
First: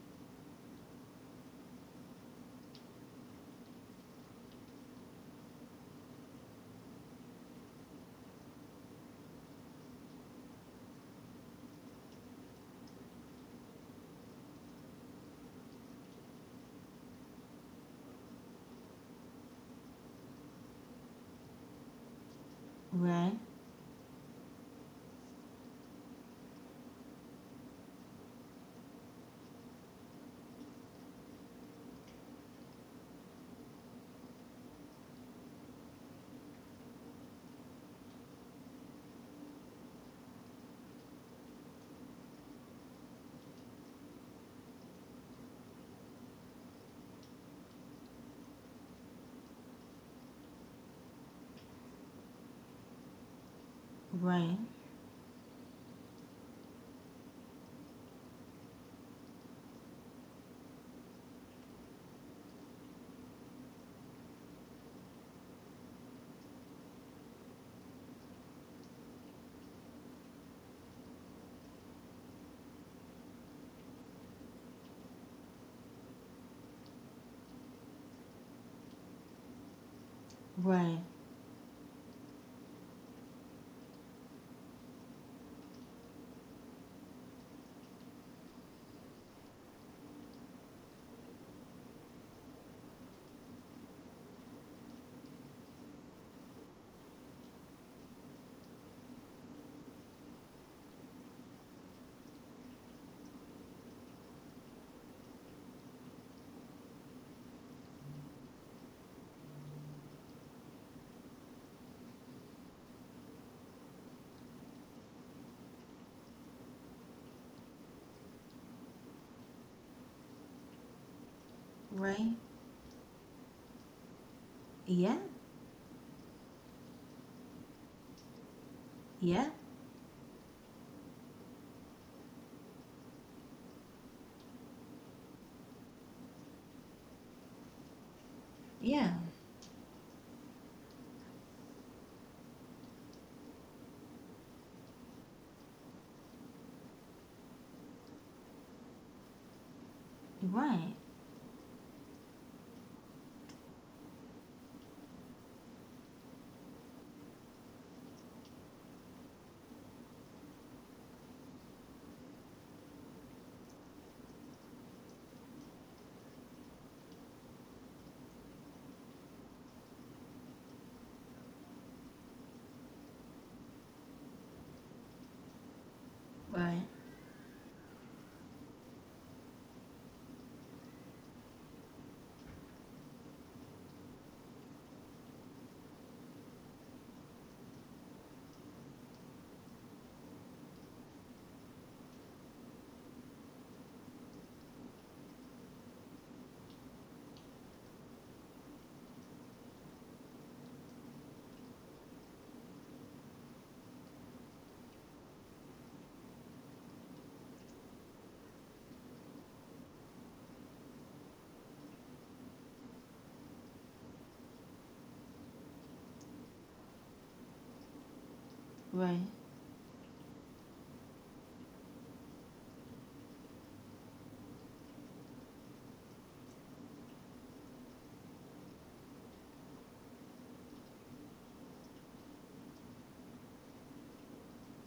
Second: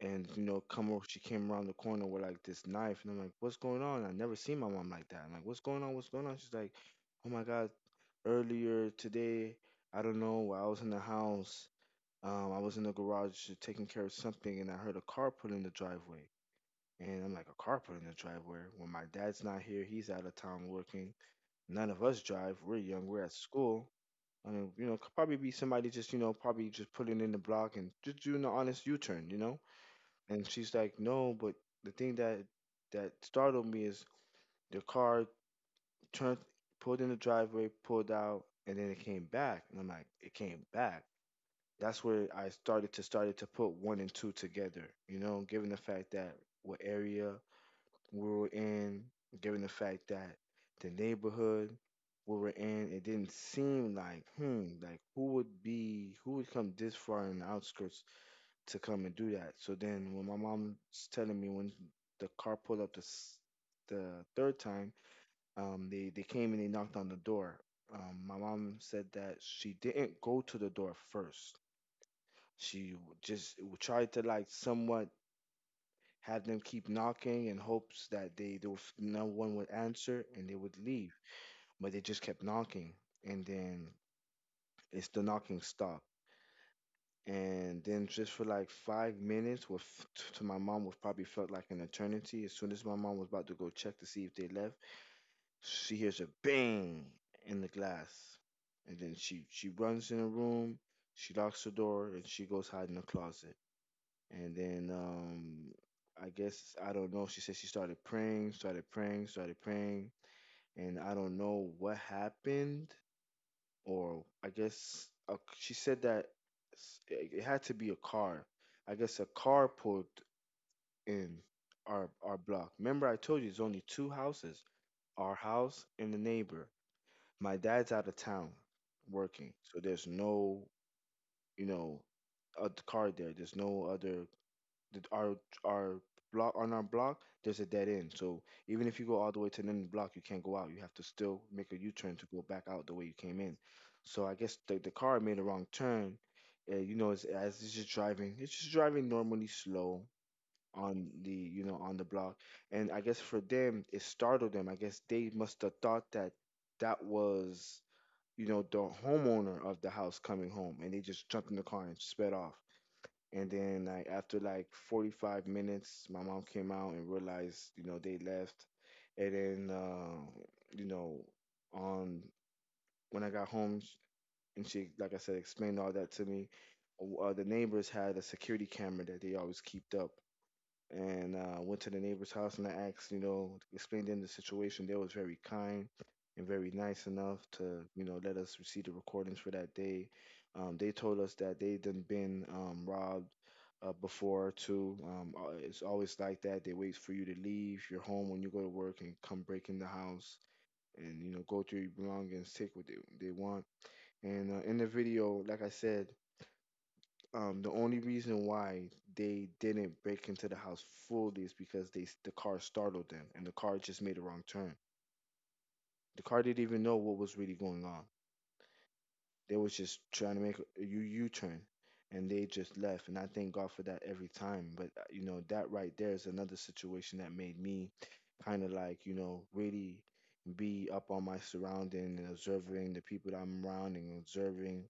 S2: And you know come over, she came around the corner with like this knife, and I'm like, what's going on? I never seen my mom like that. I'm like, what's going on? What's going on? She's like, oh my god, earlier today, I don't know, I was in the house. I was in the garage taking care of something and I heard a car put in the driveway. And I'm like, a car put in the driveway when my dad's not here? He's out of town working. None of us drive. We're young, we're at
S1: Right,
S2: school. I mean, you know, could probably be somebody just, you know, probably just putting in the block and just doing an honest U-turn, you know? And she's like, no, but the thing that that startled me is the car turned, pulled in the driveway, pulled out, and then it came back. And I'm like, it came back. That's where I started to started to put one and two together. You know, given the fact that what area we were in, given the fact that the neighborhood we were in, it didn't seem like,
S1: right,
S2: hmm, like who would come this far in the outskirts to come and do that. So then when my mom's telling me when the car pulled up the third time, they came and they knocked on the door. My mom said that she didn't go to the door first. She tried to like somewhat have them keep knocking in hopes that they would, no one would answer and they would
S1: right.
S2: leave, but they just kept knocking. And then it's the knocking stopped. And then just for like 5 minutes with, to my mom was probably felt like an eternity. As soon as my mom was about to go check to see if they left, she hears a bang in the glass. And then she runs in the room, she locks the door and she goes hide in the closet. And then I guess, I don't know, she said she started praying, started praying, started praying. And I don't know what happened. Or I guess a, she said that it it had to be a car. I guess a car pulled in
S1: Right.
S2: our block. Remember, I told you it's only two houses:
S1: Yeah.
S2: our house and the neighbor. My dad's out of town
S1: Yeah.
S2: working, so there's no, you know, a car there. There's no other the, our block. On our block there's a dead end, so even if you
S1: Yeah.
S2: go all the way to the end of the block you can't go out, you have to still make a U-turn to go back out the way you came in. So I guess the car made a wrong turn. You know, it's, as it's just driving, it's just driving normally slow
S1: Right.
S2: on the, you know, on the block. And I guess for them it startled them, I guess they must have thought that that was, you know, the homeowner of the house coming home, and they just jumped in the car and sped off. And then like after like 45 minutes, my mom came out and realized, you know, they left. And then, you know, on when I got home, and she, like I said, explained all that to me.
S1: Right.
S2: The neighbors had a security camera that they always kept up, and, went to the neighbor's house and I asked, you know, explained to them the situation. They was very kind and very nice enough to, you know, let us receive the recordings for that day. They told us that they done been, robbed, before too. It's always like that. They wait for you to leave your home when you go to work and come break in the house and you know go through your belongings, take what they want. And, in the video, like I said, the only reason why they didn't break into the house fully is because the car startled them and the car just made a wrong turn. The car didn't even know what was really going on.
S1: Right.
S2: They was just trying to make a U turn, and they just left. And I thank God for that every time. But that right there is another situation that made me kind of really be up on my surrounding and observing the people that I'm around and observing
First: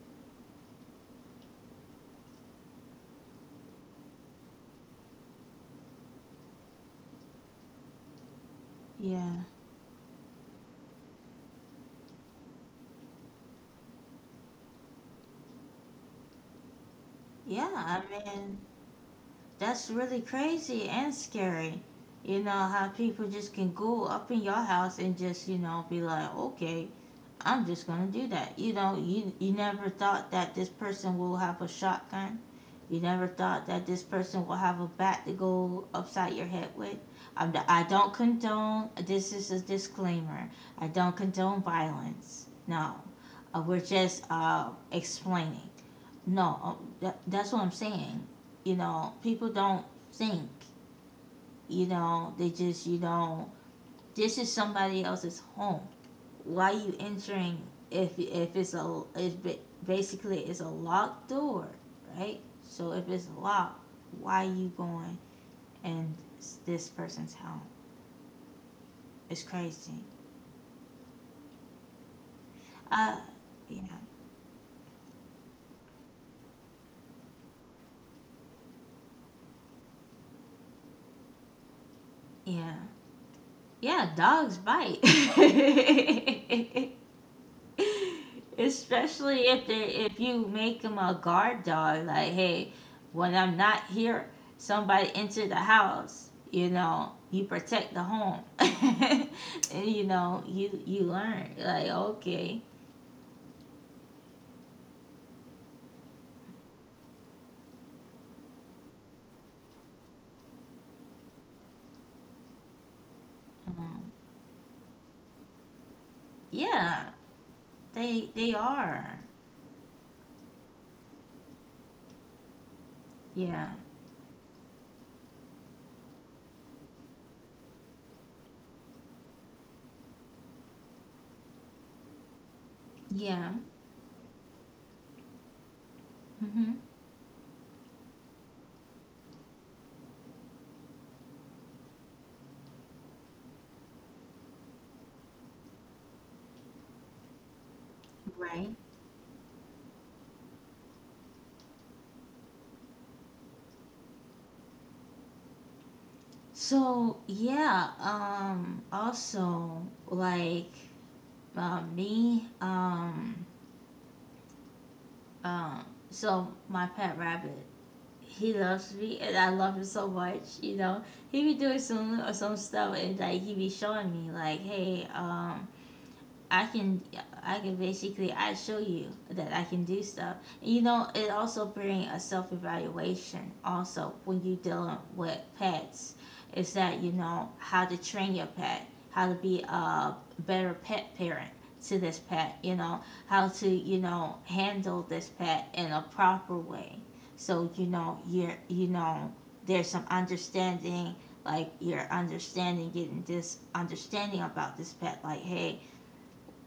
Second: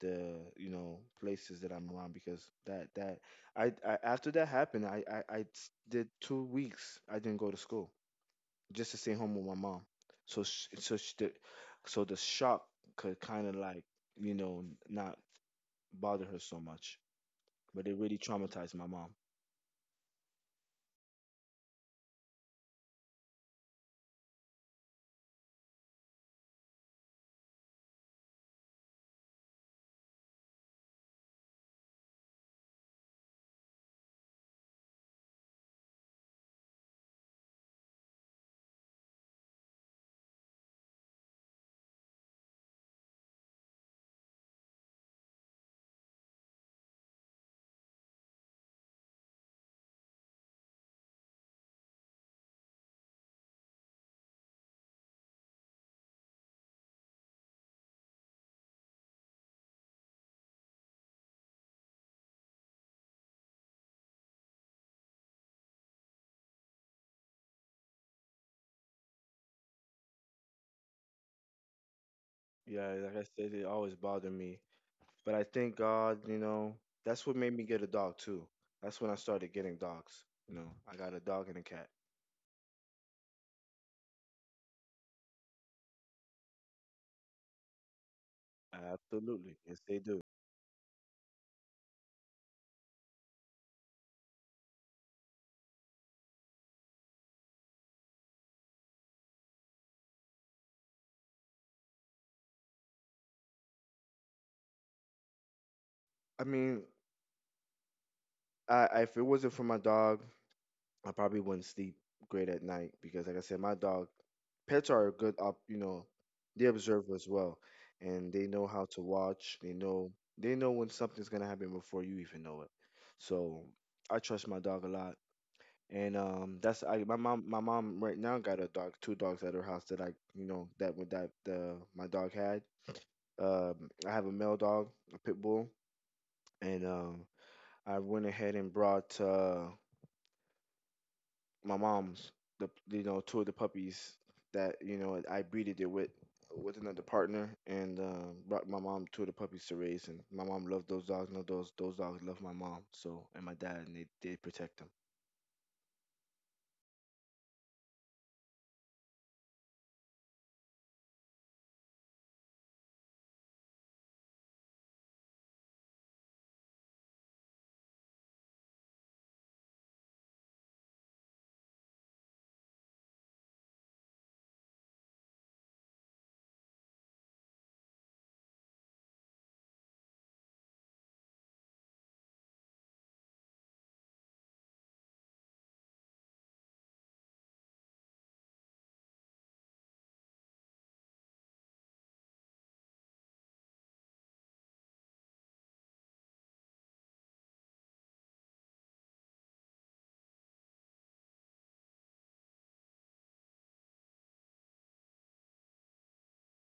S2: the places that I'm around because that I after that happened did 2 weeks I didn't go to school just to stay
S1: Yeah.
S2: home with my mom so sh- so sh- the, so the shock could kind of not bother her so much
S1: Yeah.
S2: but it
S1: I
S2: really
S1: mean,
S2: traumatized my mom.
S1: that's really crazy and scary. You know, how people just can go up in your house and just, you know, be like, okay, I'm just going to do that. You know, you never thought that this person will have a shotgun. You never thought that this person will have a bat to go upside your head with. I don't condone. This is a disclaimer. I don't condone violence. No, we're just explaining. No, that's what I'm saying. You know, people don't think. You know, they just you know this is somebody else's home, why you entering? If it's a it's basically it's a locked door, right? So if it's locked, why are you going in this person's home? It's crazy.
S2: Yeah, like
S1: Uh,
S2: I said, it
S1: yeah,
S2: always bothered me, but I thank God, that's what made me get a dog too. That's when I started getting dogs. You know, I got a dog and a cat.
S1: yeah, yeah. Dogs bite. *laughs* Especially
S2: Absolutely,
S1: if
S2: yes
S1: they
S2: they do.
S1: if you make them a guard dog, like hey, when I'm not here, somebody enter the house. You know, you protect the home, *laughs* and you know you learn like okay,
S2: I mean, if it wasn't for my dog, I probably wouldn't sleep great at night because, like I said, my dog,
S1: um,
S2: pets are a good up. You know, they
S1: yeah,
S2: observe as well, and they
S1: they
S2: know how to
S1: are,
S2: watch. They know when something's gonna happen before you even know it. So
S1: yeah,
S2: I trust my dog a lot, and that's I my mom right now got a dog, two dogs at her house that I you know that with that the my dog had.
S1: yeah,
S2: I have a male dog, a pit bull,
S1: hmm,
S2: and I went ahead and brought my mom's the two of the puppies that I breeded it with another partner, and brought
S1: right.
S2: my mom two of the puppies to raise, and my mom loved those dogs. No, those dogs love my mom, so and my dad, and they protect them.
S1: So yeah, also like uh, me, um, um, so my pet rabbit, he loves me and I love him so much, you know. He be doing some or some stuff and like he be showing me like, hey, I can I can basically I show you that I can do stuff. You know, it also bring a self evaluation also when you dealing with pets. Is that you know how to train your pet, how to be a better pet parent to this pet, you know, how to, you know, handle this pet in a proper way. So, you know, there's some understanding like you're understanding getting this understanding about this pet like hey,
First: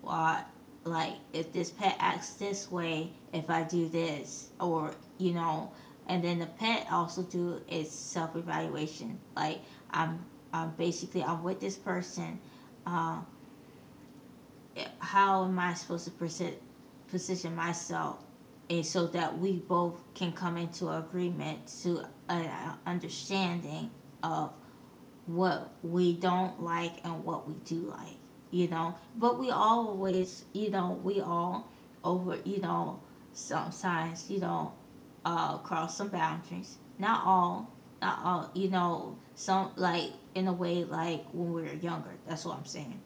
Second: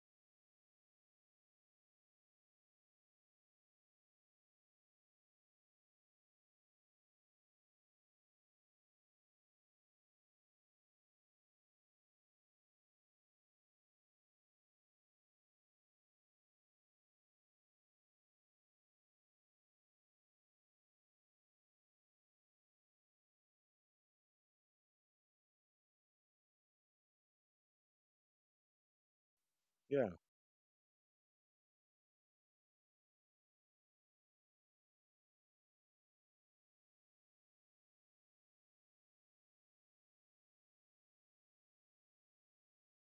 S1: or like if this pet acts this way, if I do this, or you know, and then the pet also do its self evaluation. Like I'm, I'm basically I'm with this person. Uh, how am I supposed to position myself, and so that we both can come into agreement to an understanding of what we don't like and what we do like, you know. But we
S2: Yeah,
S1: always, you know, we all over, you know, sometimes, you know, cross some boundaries. Not all, not all, you know, some like in a way like when we were younger. That's what I'm saying.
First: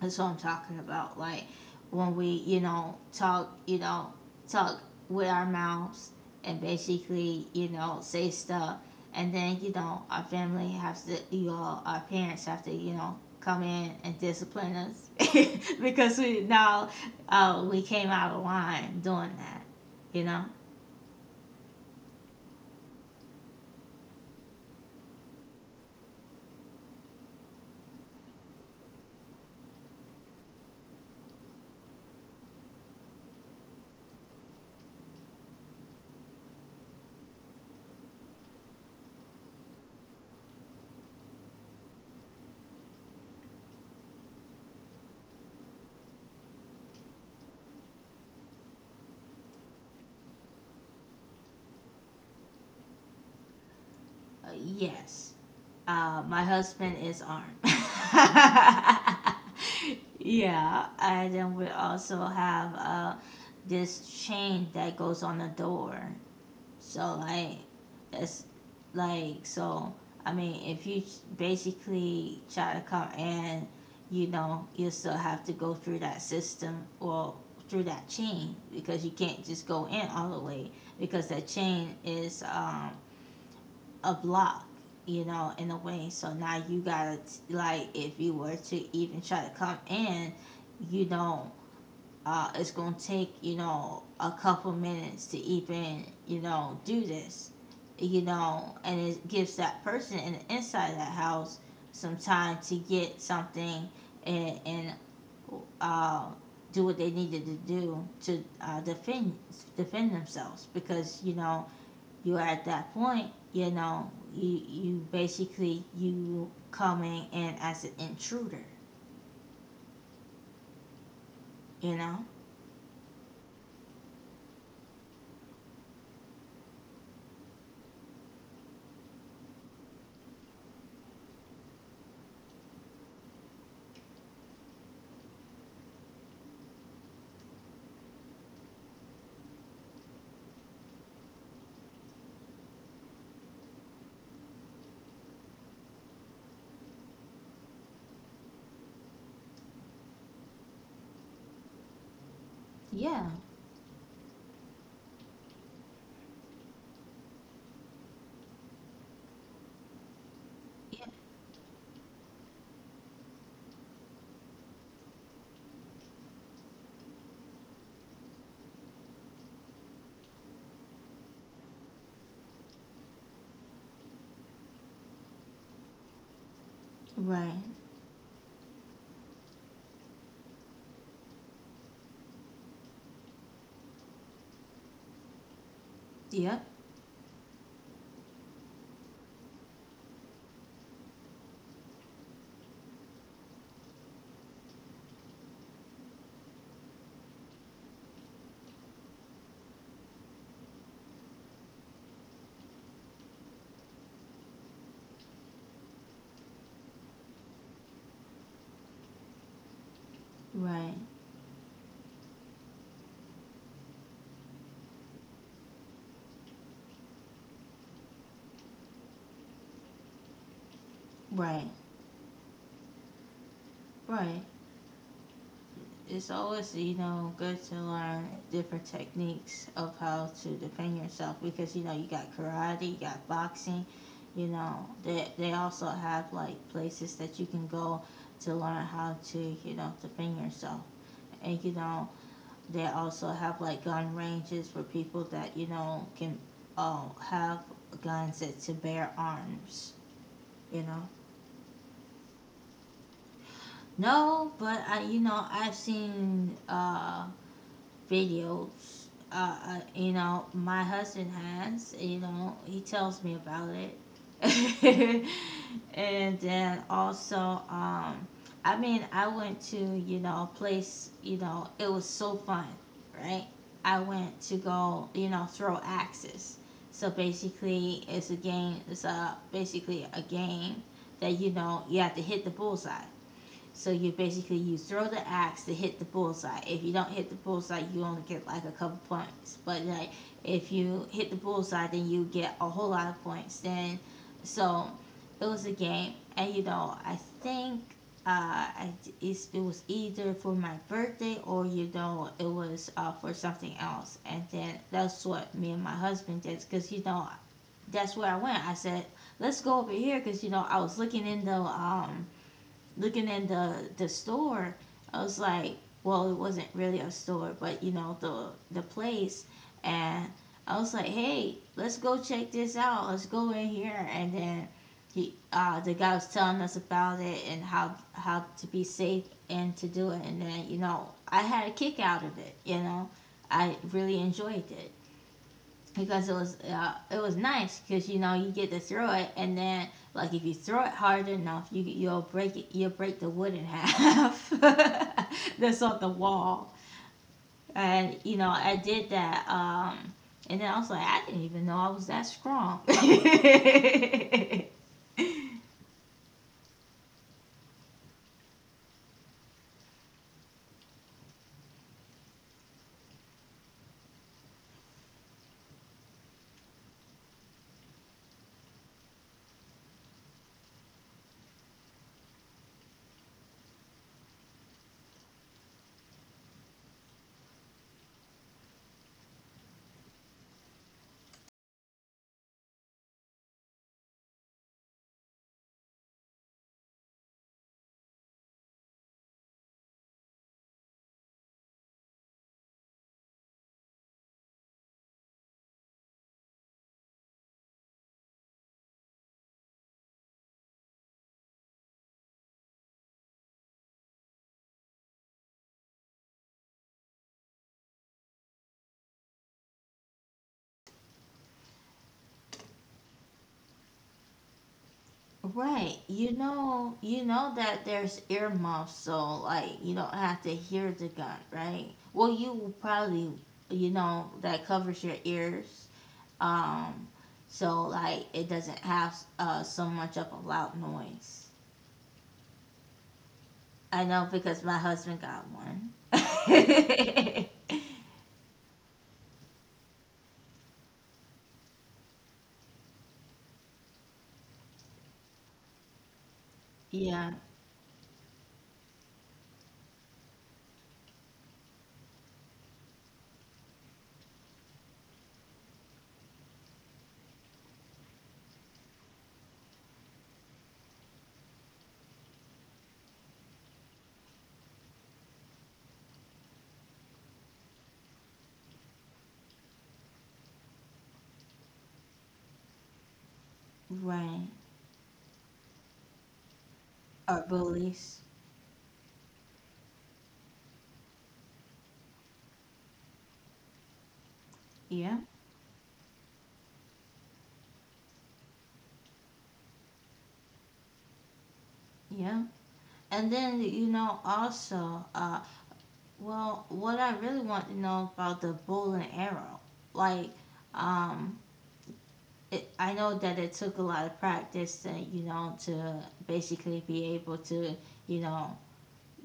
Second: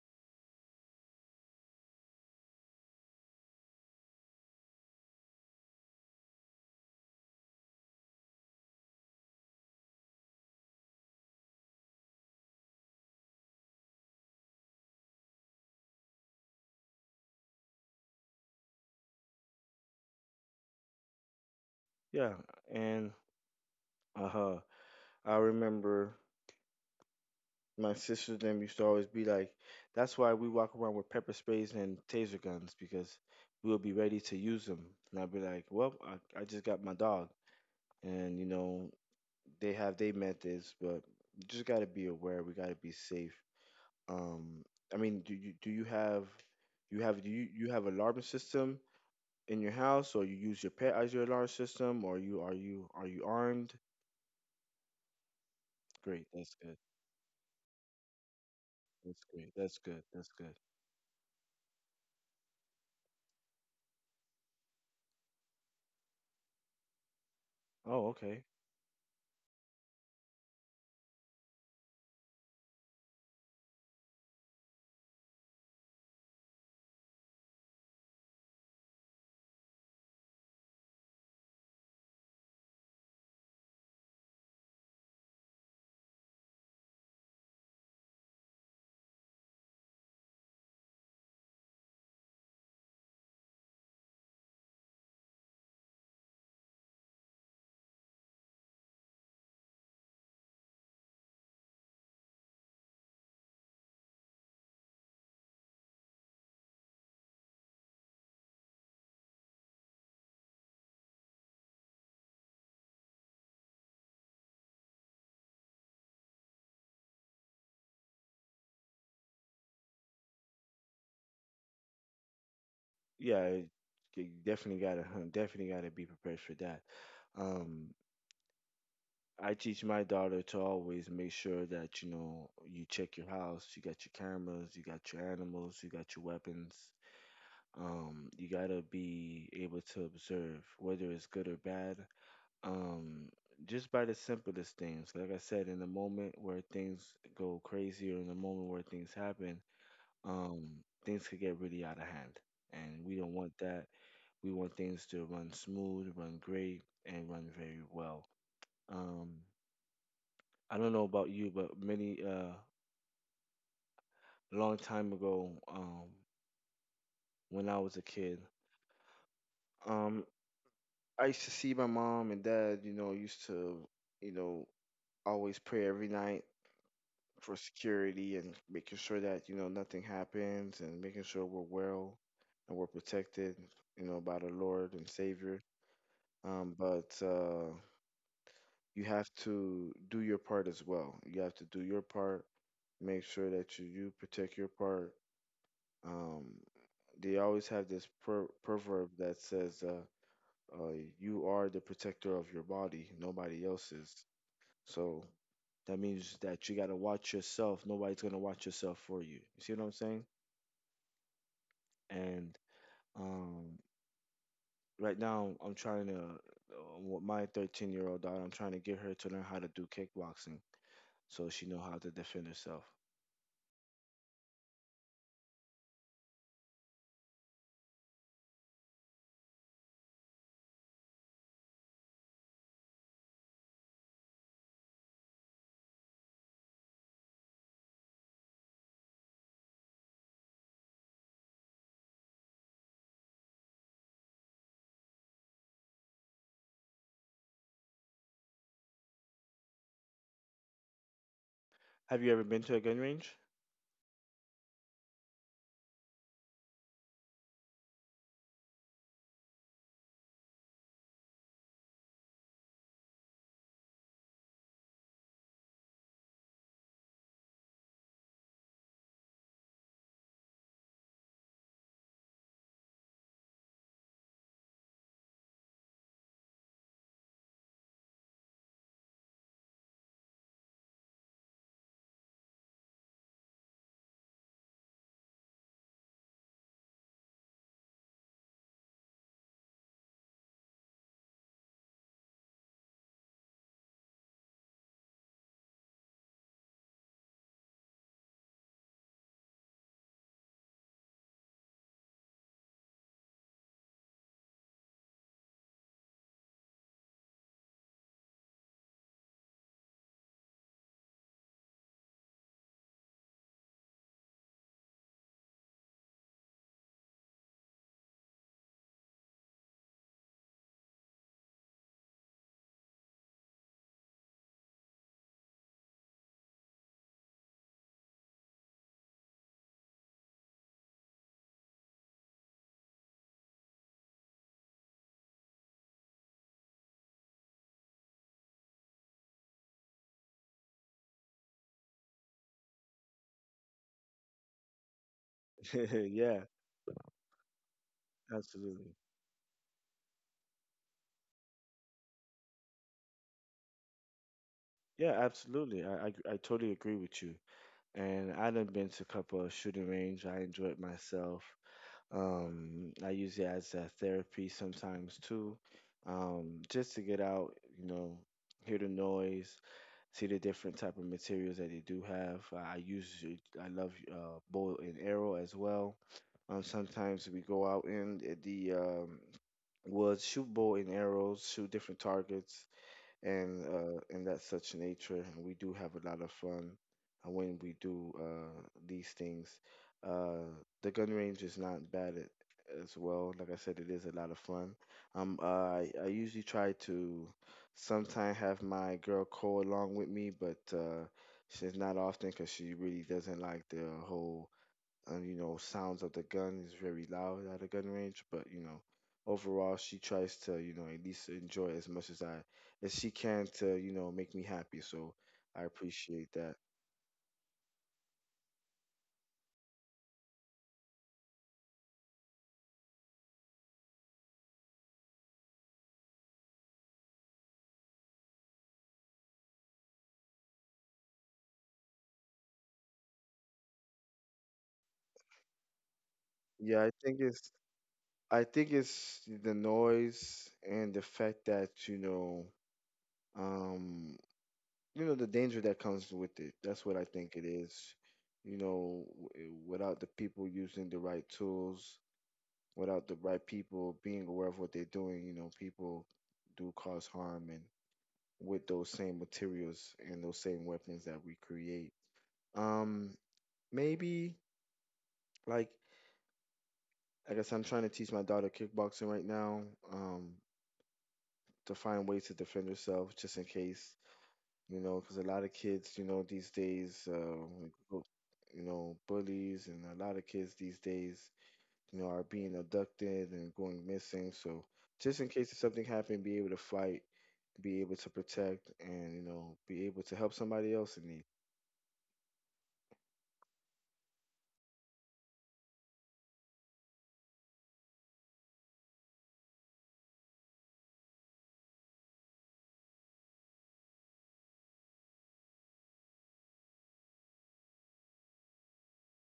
S1: That's what I'm talking about. Like when we, you know, talk with our mouths and basically, you know, say stuff, and then you know, our family has to, you know, our parents have to, you know, come in and discipline us *laughs* because we now we came out of line doing that. You know,
S2: yeah, and uh huh. I remember my sisters them used to always be like, that's why we walk around with pepper sprays and taser guns because we'll be ready to use them. And I'd be like, well, I just got my dog, and you know they have they methods, but you just got to be aware. We got to be safe. Um, I mean, do you have do you you have alarm system in your house, or you use your pet as your alarm system, or you are you are you armed?
S1: yes.
S2: Great,
S1: My
S2: that's good.
S1: husband is armed. *laughs*
S2: That's great. That's good. That's good.
S1: Yeah, and then we also have this chain that goes on the door. So like
S2: Oh, okay.
S1: that's like so I mean if you basically try to come in, you know, you still have to go through that system or through that chain because you can't just go in all the way because that chain is a block you know in a way, so now you gotta like if you were to even try to come in, you know, it's going to take, you know, a couple minutes to even, you know, do this, you know, and it gives that person in the inside of that house some time to get something, and uh, do what they needed to do to defend defend themselves because you know you're at that point, you know, you basically you coming in as an intruder, you know.
S2: Yeah, you definitely gotta *laughs* definitely gotta be prepared for that. Um, I teach my daughter to always make sure that you know you check your house, you got your cameras, you got your animals, you got your weapons. You gotta be able to observe whether it's good or bad. Um, just by the simplest things, like I said, in the moment where things go crazy or in the moment where things happen, um, things could get really out of hand, and we
S1: Yeah,
S2: don't want that. We want things to run smooth, run great, and run very well. Um, I don't know
S1: yeah,
S2: about you, but many long time ago, when I was a kid, um, I used to see my mom and dad. You know, used to, you know, always pray every night for
S1: right,
S2: security and making sure that you know nothing happens and making sure we're well and we're protected, you know, by the Lord and Savior.
S1: yep.
S2: But you have to do your part as well. You have to do your part. Make sure that you protect your part. Um, they always have this proverb that says, uh, "You are the protector of your body; nobody else is." So that means that you gotta watch yourself. Nobody's gonna watch yourself for you. You see what I'm saying?
S1: Right,
S2: And um, right now, I'm trying to with my 13-year-old year old daughter. I'm trying to get her to learn how to do kickboxing so she
S1: right,
S2: know how to defend herself.
S1: right. It's always, you know, good to learn different techniques of how to defend yourself because, you know, you got karate, you got boxing, you know, they also have like places that you can go to learn how to, you know, defend yourself. And, you know, they also have like gun ranges for people that, you know, can uh, have guns that to bear arms, you know.
S2: Have you ever been to a gun range?
S1: No, but I, you know, I've seen videos. You know, my husband has. You know, he tells me about it. *laughs* And then also, um, I mean, I went to you know a place. You know, it was so fun, right? I went to go you know throw axes. So basically, it's a game. It's a basically a game that you know you have to hit the bullseye. So you basically you throw the axe to hit the bullseye. If you don't hit the bullseye, you only get like a couple points. But like if you hit the bullseye, then you get a whole lot of points. Then so it was a game, and you know I think uh I, it's, it was either for my birthday or you know it was for something else. And then that's what me and my husband did because you know that's where I went. I said let's go over here because you know I was looking in the store, I was like, well, it wasn't really a store, but you know the place, and I was like, hey, let's go check this out. Let's go in here, and then he the guy was telling us about it and how to be safe and to do it, and then you know I had a kick out of it. You know, I really enjoyed it because it was nice because you know you get to throw it and then like if you throw it hard enough you'll break it, you'll break the wood in half *laughs* that's
S2: *laughs*
S1: on the
S2: Yeah,
S1: wall, and you know I
S2: absolutely.
S1: did that and then I was like I didn't even know I was that strong. *laughs*
S2: Yeah, absolutely. I totally agree with you. And I done been to a couple of shooting range. I enjoyed myself. I use it as a therapy sometimes too, just to get out, you know, hear the noise, see the different type of materials that they do have. I usually I love bow and arrow as well. Sometimes we go out in the woods, shoot bow and arrows, shoot different targets, and that such nature. And we do have a lot of fun when we do these things. Uh, the gun range is not bad at, as well. Like I said, it is a lot of fun. I usually try to sometime have my girl Cole along with me, but she's not often because she really doesn't like the whole, and you know sounds of the gun is very loud at a gun range, but you know overall she tries to you know at least enjoy as much as I as she can to you know make me happy, so I
S1: Right,
S2: appreciate
S1: you
S2: that.
S1: know, you know that there's earmuffs, so like you don't have to hear the gun, right? Well, you probably you know that covers your ears. Um, so like it doesn't have so much of a loud noise. I know because my husband got one.
S2: yeah i think it's
S1: *laughs*
S2: i think it's the noise and the fact that um you know the danger that comes with it, that's what I think
S1: Yeah,
S2: it is. You know, without the people using the right tools, without the right people being aware of what they're doing, you know, people do cause harm and with those same materials and those same weapons that we create. Um, maybe like I guess I'm trying to teach my daughter kickboxing right now. Um, to find ways to defend herself just in case,
S1: right.
S2: you know, because a lot of kids, you know, these days,
S1: Or bullies.
S2: you know, bullies and a lot of kids these days, you know, are being abducted and going missing. So just
S1: Yeah,
S2: in case if something happened, be able to fight, be able to protect, and you know be able to help somebody else in need.
S1: yeah. And then you know also, well, what I really want to know about the bow and arrow, like, um, it, I know that it took a lot of practice, to, you know, to basically be able to, you know,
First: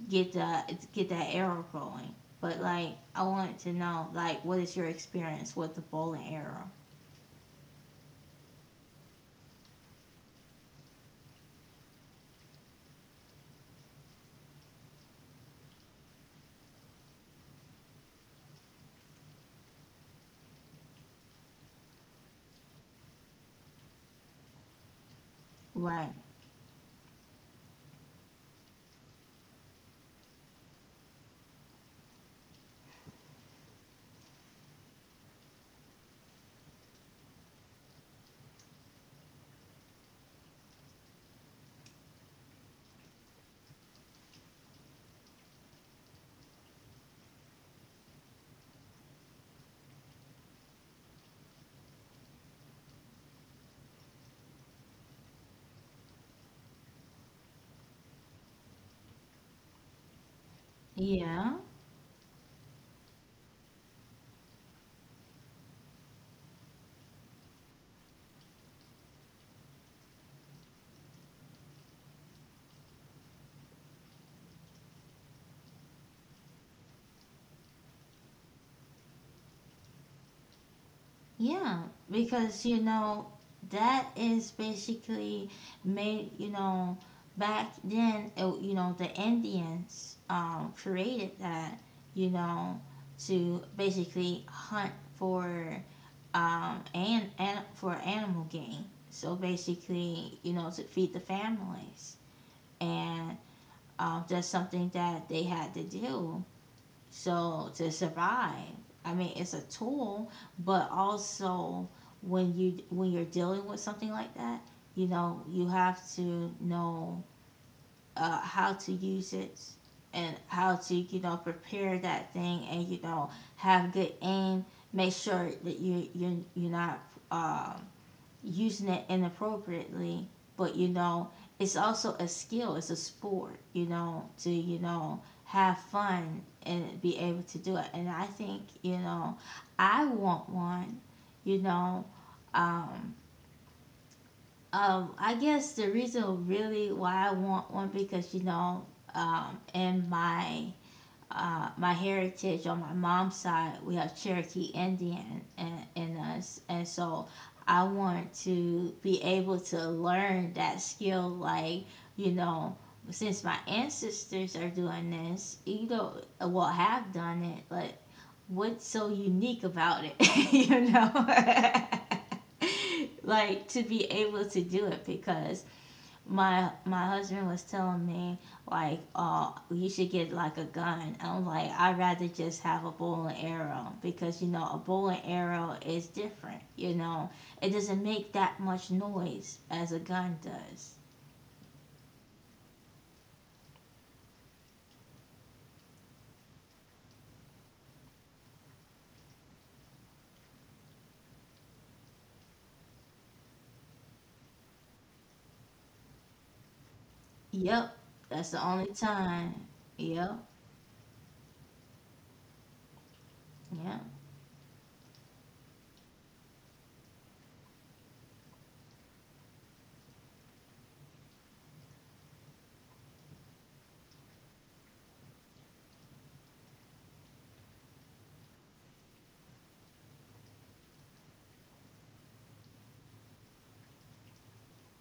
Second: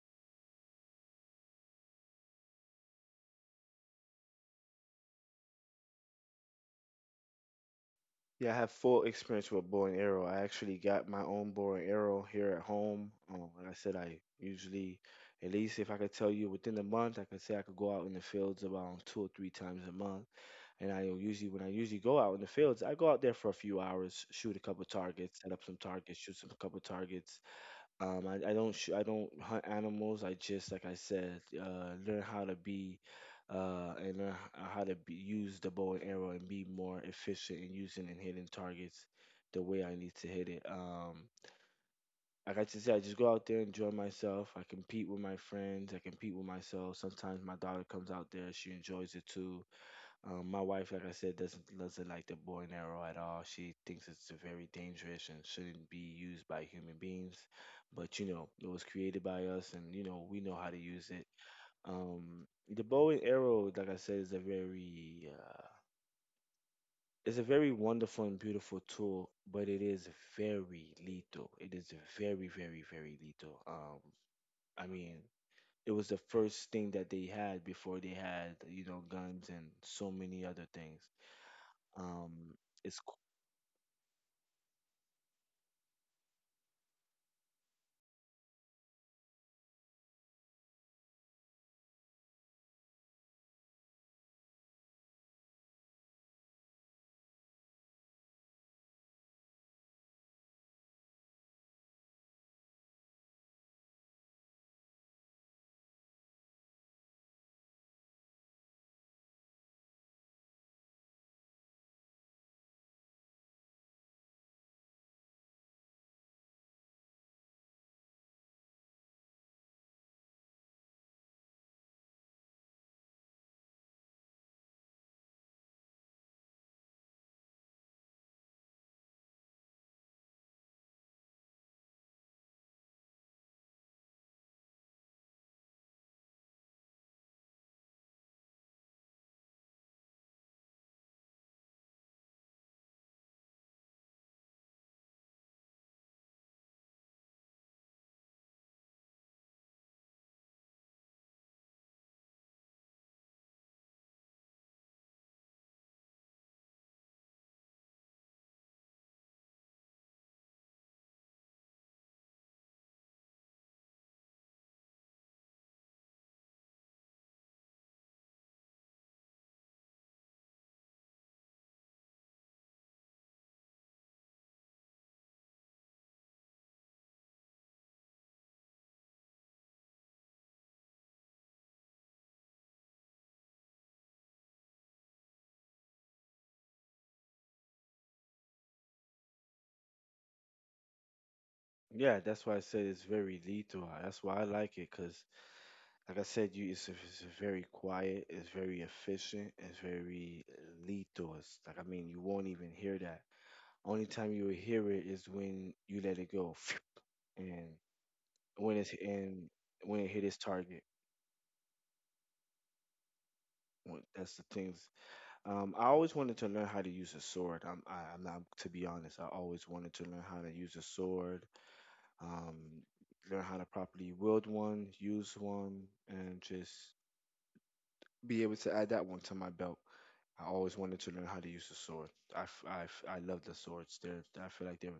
S1: get that arrow going. But like, I wanted to know like, what is your experience with the bow and arrow?
S2: Yeah, I have full experience with bow and arrow. I actually got my own bow and arrow here at home. Like I said, I usually, at least if I could tell you within the month, I could say I could go out in the fields about two or three times a month. And I usually, when I usually go out in the fields, I go out there for a few hours, shoot a couple targets, set up some
S1: Right.
S2: targets, shoot some couple targets. I don't I don't hunt animals. I just like I said, learn how to be, and learn how to be, use the bow and arrow and be more efficient in using and hitting targets the way I need to hit it. Like I just said, I just go out there, enjoy myself. I compete with my friends. I compete with myself. Sometimes my daughter comes out there; she enjoys it too. My wife, like I said, doesn't like the bow and arrow at all. She thinks it's very dangerous and shouldn't be used by human beings. But you know, it was created by us, and you know, we know how to use it.
S1: Yeah.
S2: The bow and arrow, like I said, is a very it's a very wonderful and beautiful tool, but it is very lethal. It is very, very, very lethal. I mean, it was the first thing that they had before they had, you know, guns and so many other things.
S1: Yeah.
S2: Um,
S1: Because you
S2: it's c-
S1: know that is basically made. You know, back then, it, you know, the Indians created that. You know, to basically hunt for and for animal game. So basically, you know, to feed the families and that's something that they had to do so to survive. I mean, it's a tool, but also when you when you're dealing with something like that, you know you have to know how to use it and how to you know prepare that thing and you know have good aim, make sure that you you're not uh, using it inappropriately. But you know, it's also a skill. It's a sport. You know, to you know have fun and be able to do it. And I think you know, I want one. You know, um, I guess the reason really why I want one because you know, in my my heritage on my mom's side, we have Cherokee Indian in us. And so I want to be able to learn that skill, like, you know, since my ancestors are doing this, you know, well, have done it, like, what's so unique about it, *laughs* you know? *laughs* Like, to be able to do it because my husband was telling me like oh you should get like a gun, I'm like I'd rather just have a bow and arrow because you know a bow and arrow is different, you know, it doesn't make that much noise as a gun does.
S2: yeah, that's why I said it's very lethal. That's why I like it because, like I said, you it's very quiet, it's very efficient, it's very lethal. It's like I mean, you won't even hear that. Only time you will hear it is when you let it go, *laughs* *sniffs* and
S1: Yep, that's the
S2: when
S1: only
S2: it's
S1: time.
S2: and when it hit
S1: Yep,
S2: its target.
S1: yep,
S2: That's the things. I always wanted to learn how to use a sword. I'm not to be honest. I always wanted to learn how to use a sword, um, learn how to properly wield one, use one, and just be able to add that one to my belt. I always wanted to learn how to use the sword. I love the swords. They're I feel like they're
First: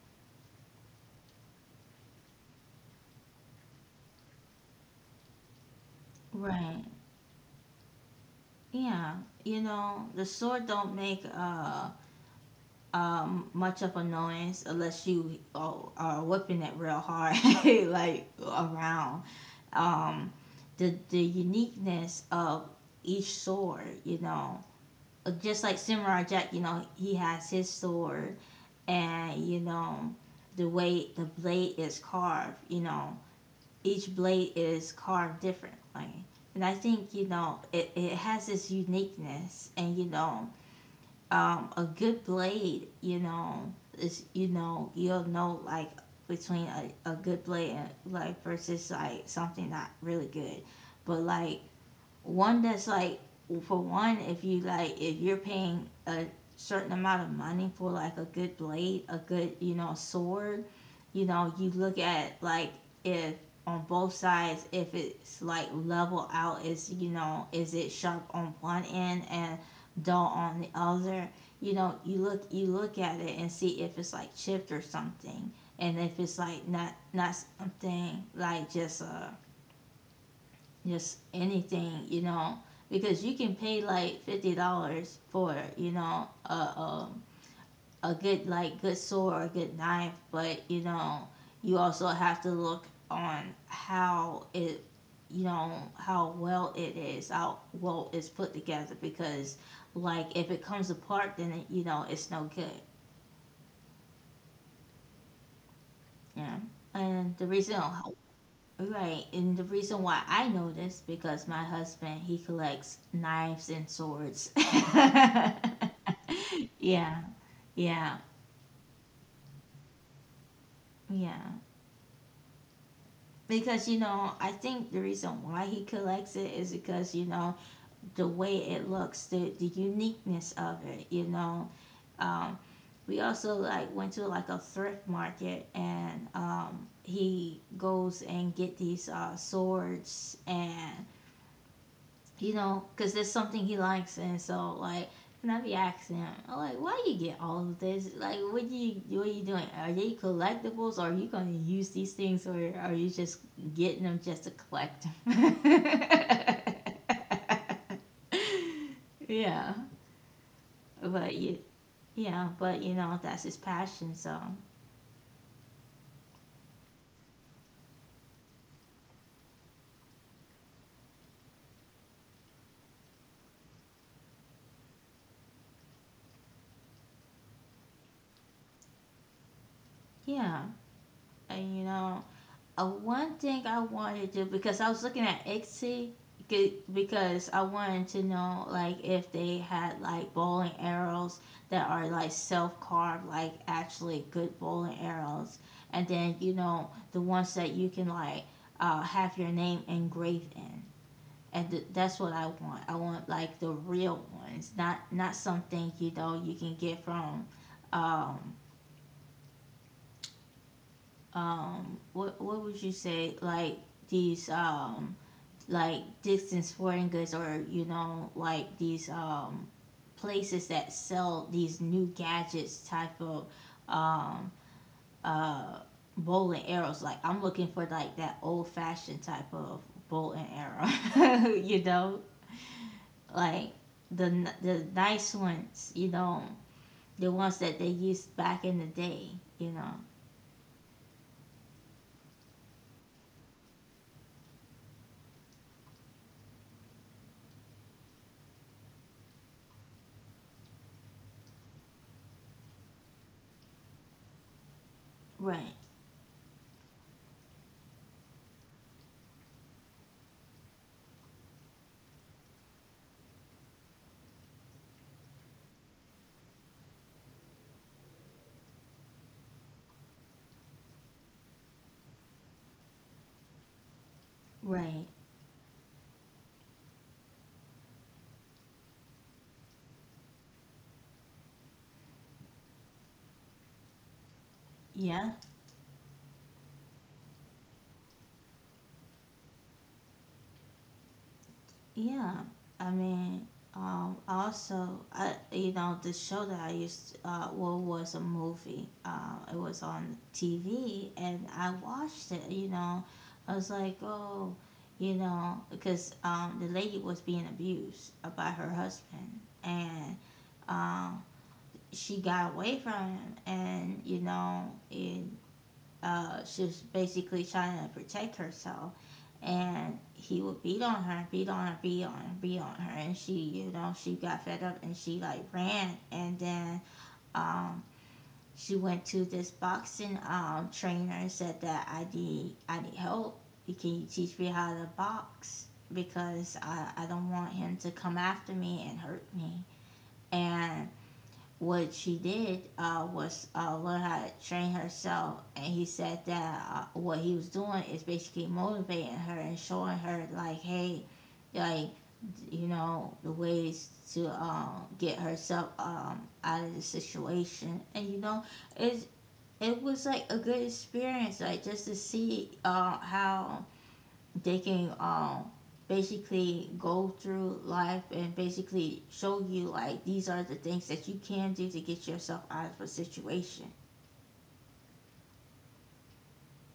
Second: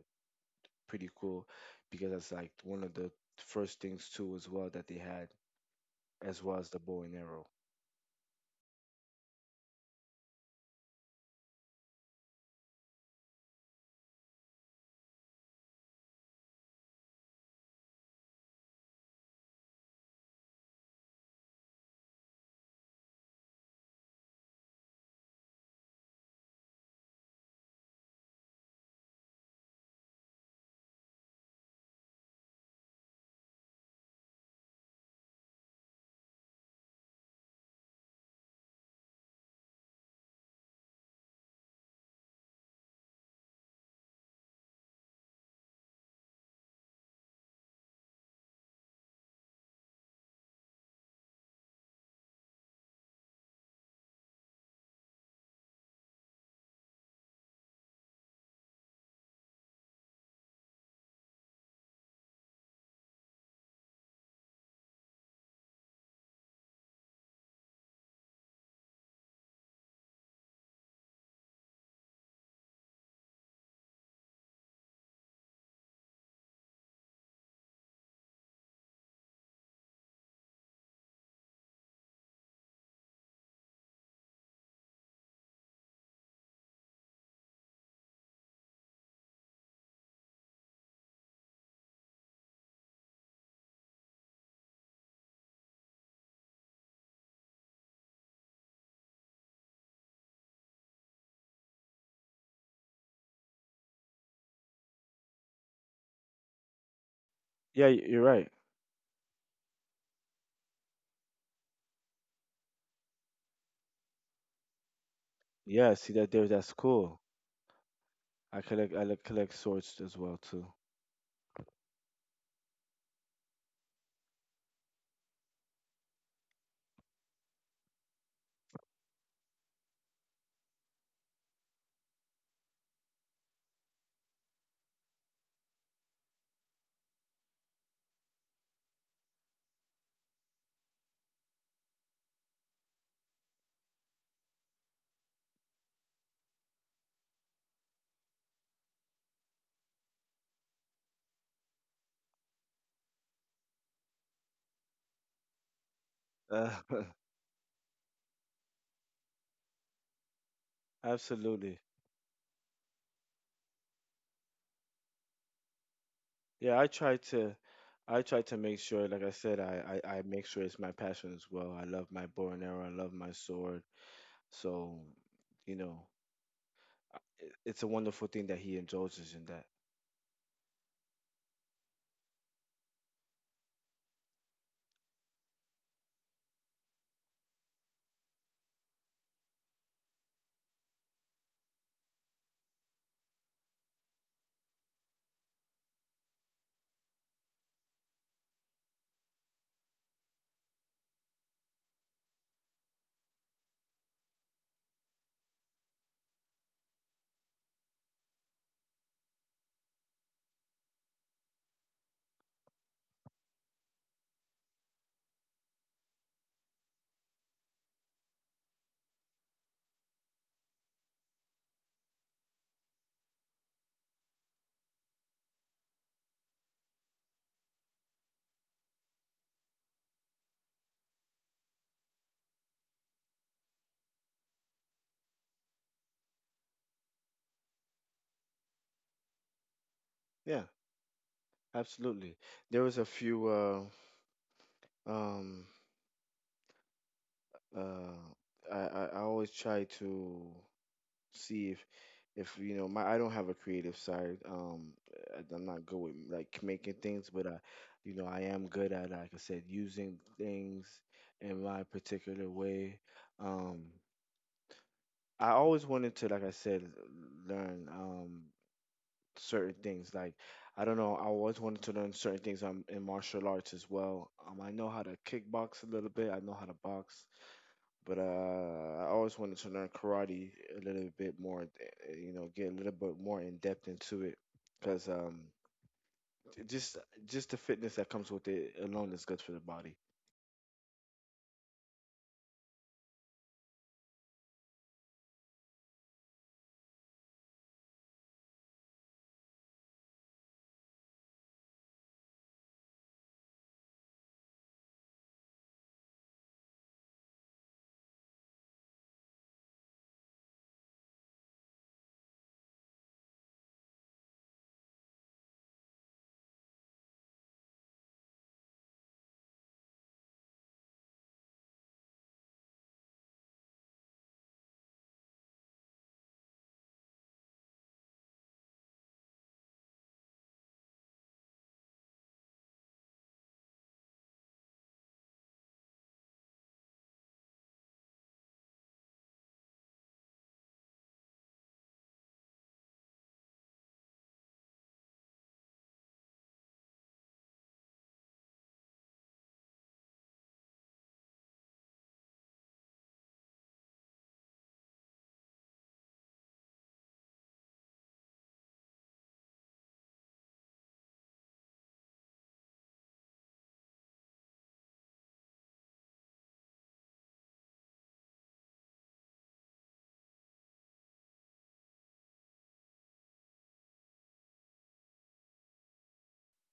S2: pretty cool because that's like one of the first things too as well that they had as well as the
S1: right,
S2: bow and arrow.
S1: yeah. You know the sword don't make much of a noise unless you are whipping it real hard *laughs* like around, um, the uniqueness of each sword. You know, just like Samurai Jack, you know, he has his sword, and you know, the way the blade is carved. You know, each blade is carved differently, and I think you know it has this uniqueness, and you know, a good blade, you know, is you know you'll know like between a good blade and like versus like something not really good, but like one that's like for one if you like if you're paying a certain amount of money for like a good blade, a good you know sword. You know, you look at like, if on both sides, if it's like level out, is you know is it sharp on one end and dull on the other. You know, you look at it and see if it's like chipped or something, and if it's like not something, like just a just anything, you know, because you can pay like $50 for, you know, a a good, like good sword or a good knife. But you know, you also have to look on how it, you know, how well it is, how well it's put together, because like if it comes apart, then it's no good, you know. And the reason.
S2: Yeah, you're right.
S1: Right, and the reason why I know this because my husband, he collects knives and swords. *laughs*
S2: Yeah, see that there. That's cool.
S1: Yeah, yeah,
S2: I collect collect swords as well too.
S1: yeah. Because you know, I think the reason why he collects it is because, you know, the way it looks, the uniqueness of it. You know, um, we also like went to like a thrift market, and he goes and get these swords, and you know, because there's something he likes, and so like, and I be asking him, I'm like, "Why you get all of this? Like, what you doing? Are they collectibles? Or are you gonna use these things, or are you just getting them just to collect 'em?" *laughs*
S2: Uh,
S1: Yeah,
S2: *laughs*
S1: but you,
S2: absolutely.
S1: yeah, but you know, that's his passion. So
S2: Yeah, I try to make sure, like I said, I make sure it's my passion as well. I love my bow and arrow. I love my sword. So, you know, it's a wonderful thing that he indulges in that.
S1: yeah, and you know, one thing I wanted to do because I was looking at Etsy, because I wanted to know like if they had like bowling arrows that are like self carved, like actually good bowling arrows, and then you know the ones that you can like have your name engraved in, and that's what I want. I want like the real ones, not something you know you can get from um what would you say, like these like Dick's Sporting Goods, or you know like these places that sell these new gadgets type of um uh bow and arrows. Like, I'm looking for like that old fashioned type of bow and arrow, *laughs* you know, like the nice ones, you know, the ones that they used back in the day, you know.
S2: Yeah, absolutely. There was a few, um, uh, I always try to. See if you know my I don't have a creative side. I'm
S1: Right,
S2: not good with like making things, but I, you know, I am good at like I said using things in my particular way. Um, I always wanted to, like I said, learn certain things. Like I don't know, I always wanted to learn certain things in martial arts as well. I know
S1: right,
S2: how to kickbox a little bit. I know how to box. But I always wanted to learn karate a little bit more, you know, get a little bit more in depth into it, because
S1: yeah.
S2: just just the fitness that comes with it alone is good for the body.
S1: Yeah, I mean, also, I you know the show that I used well was a movie. It was on TV, and I watched it. You know, I was like, oh, you know, because the lady was being abused by her husband, and um, she got away from him, and you know, and she was basically trying to protect herself, and he would beat on her, beat on her, beat on her, beat on her, and she, you know, she got fed up and she like ran, and then um, she went to this boxing trainer and said that I need help. Can you teach me how to box? Because I don't want him to come after me and hurt me. And what she did was learn how to train herself. And he said that what he was doing is basically motivating her and showing her, like, hey, like, you know, the ways to get herself out of the situation. And, you know, it, it was like a good experience, like, just to see how they can basically go through life and basically show you like these are the things that you can do to get yourself out of a situation.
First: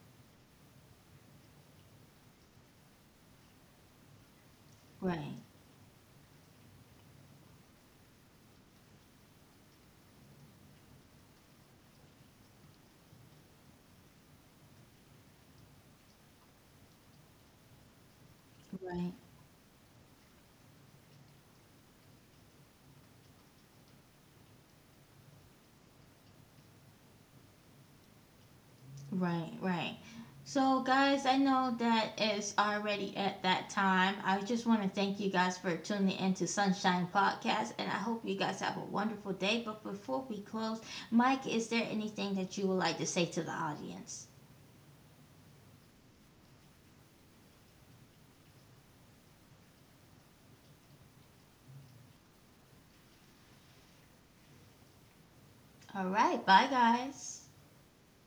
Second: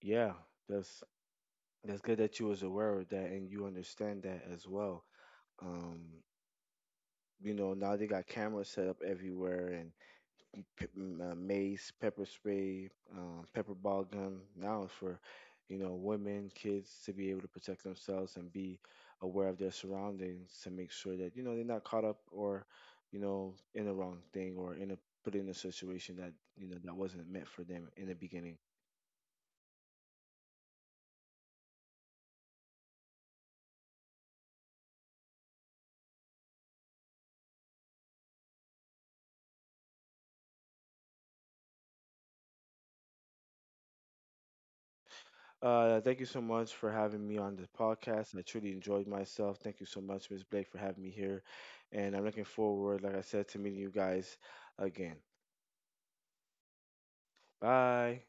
S2: Yeah, that's that's good that you was aware of that and you understand that as well.
S1: Right,
S2: Um, you know, now they got cameras set up everywhere, pe- mace, pepper spray, pepper ball gun. Now it's for, you know, women, kids to be able to protect themselves and be
S1: right,
S2: aware of their surroundings to make sure that you know they're not caught up or, you know, in the wrong thing or in a put in a situation that you know that wasn't meant for them in the beginning.
S1: right, right. So, guys, I know that it's already at that time. I just want to thank you guys for tuning in to Sunshine Podcast, and I hope you guys have a wonderful day. But before we close, Mike, is there anything that you would like to say to the audience?
S2: Thank you so much for having me on the podcast. I truly enjoyed myself. Thank you so much, Miss Blake, for having me here, and I'm looking forward, like I said, to meeting you guys again.
S1: All right, bye, guys.
S2: Bye.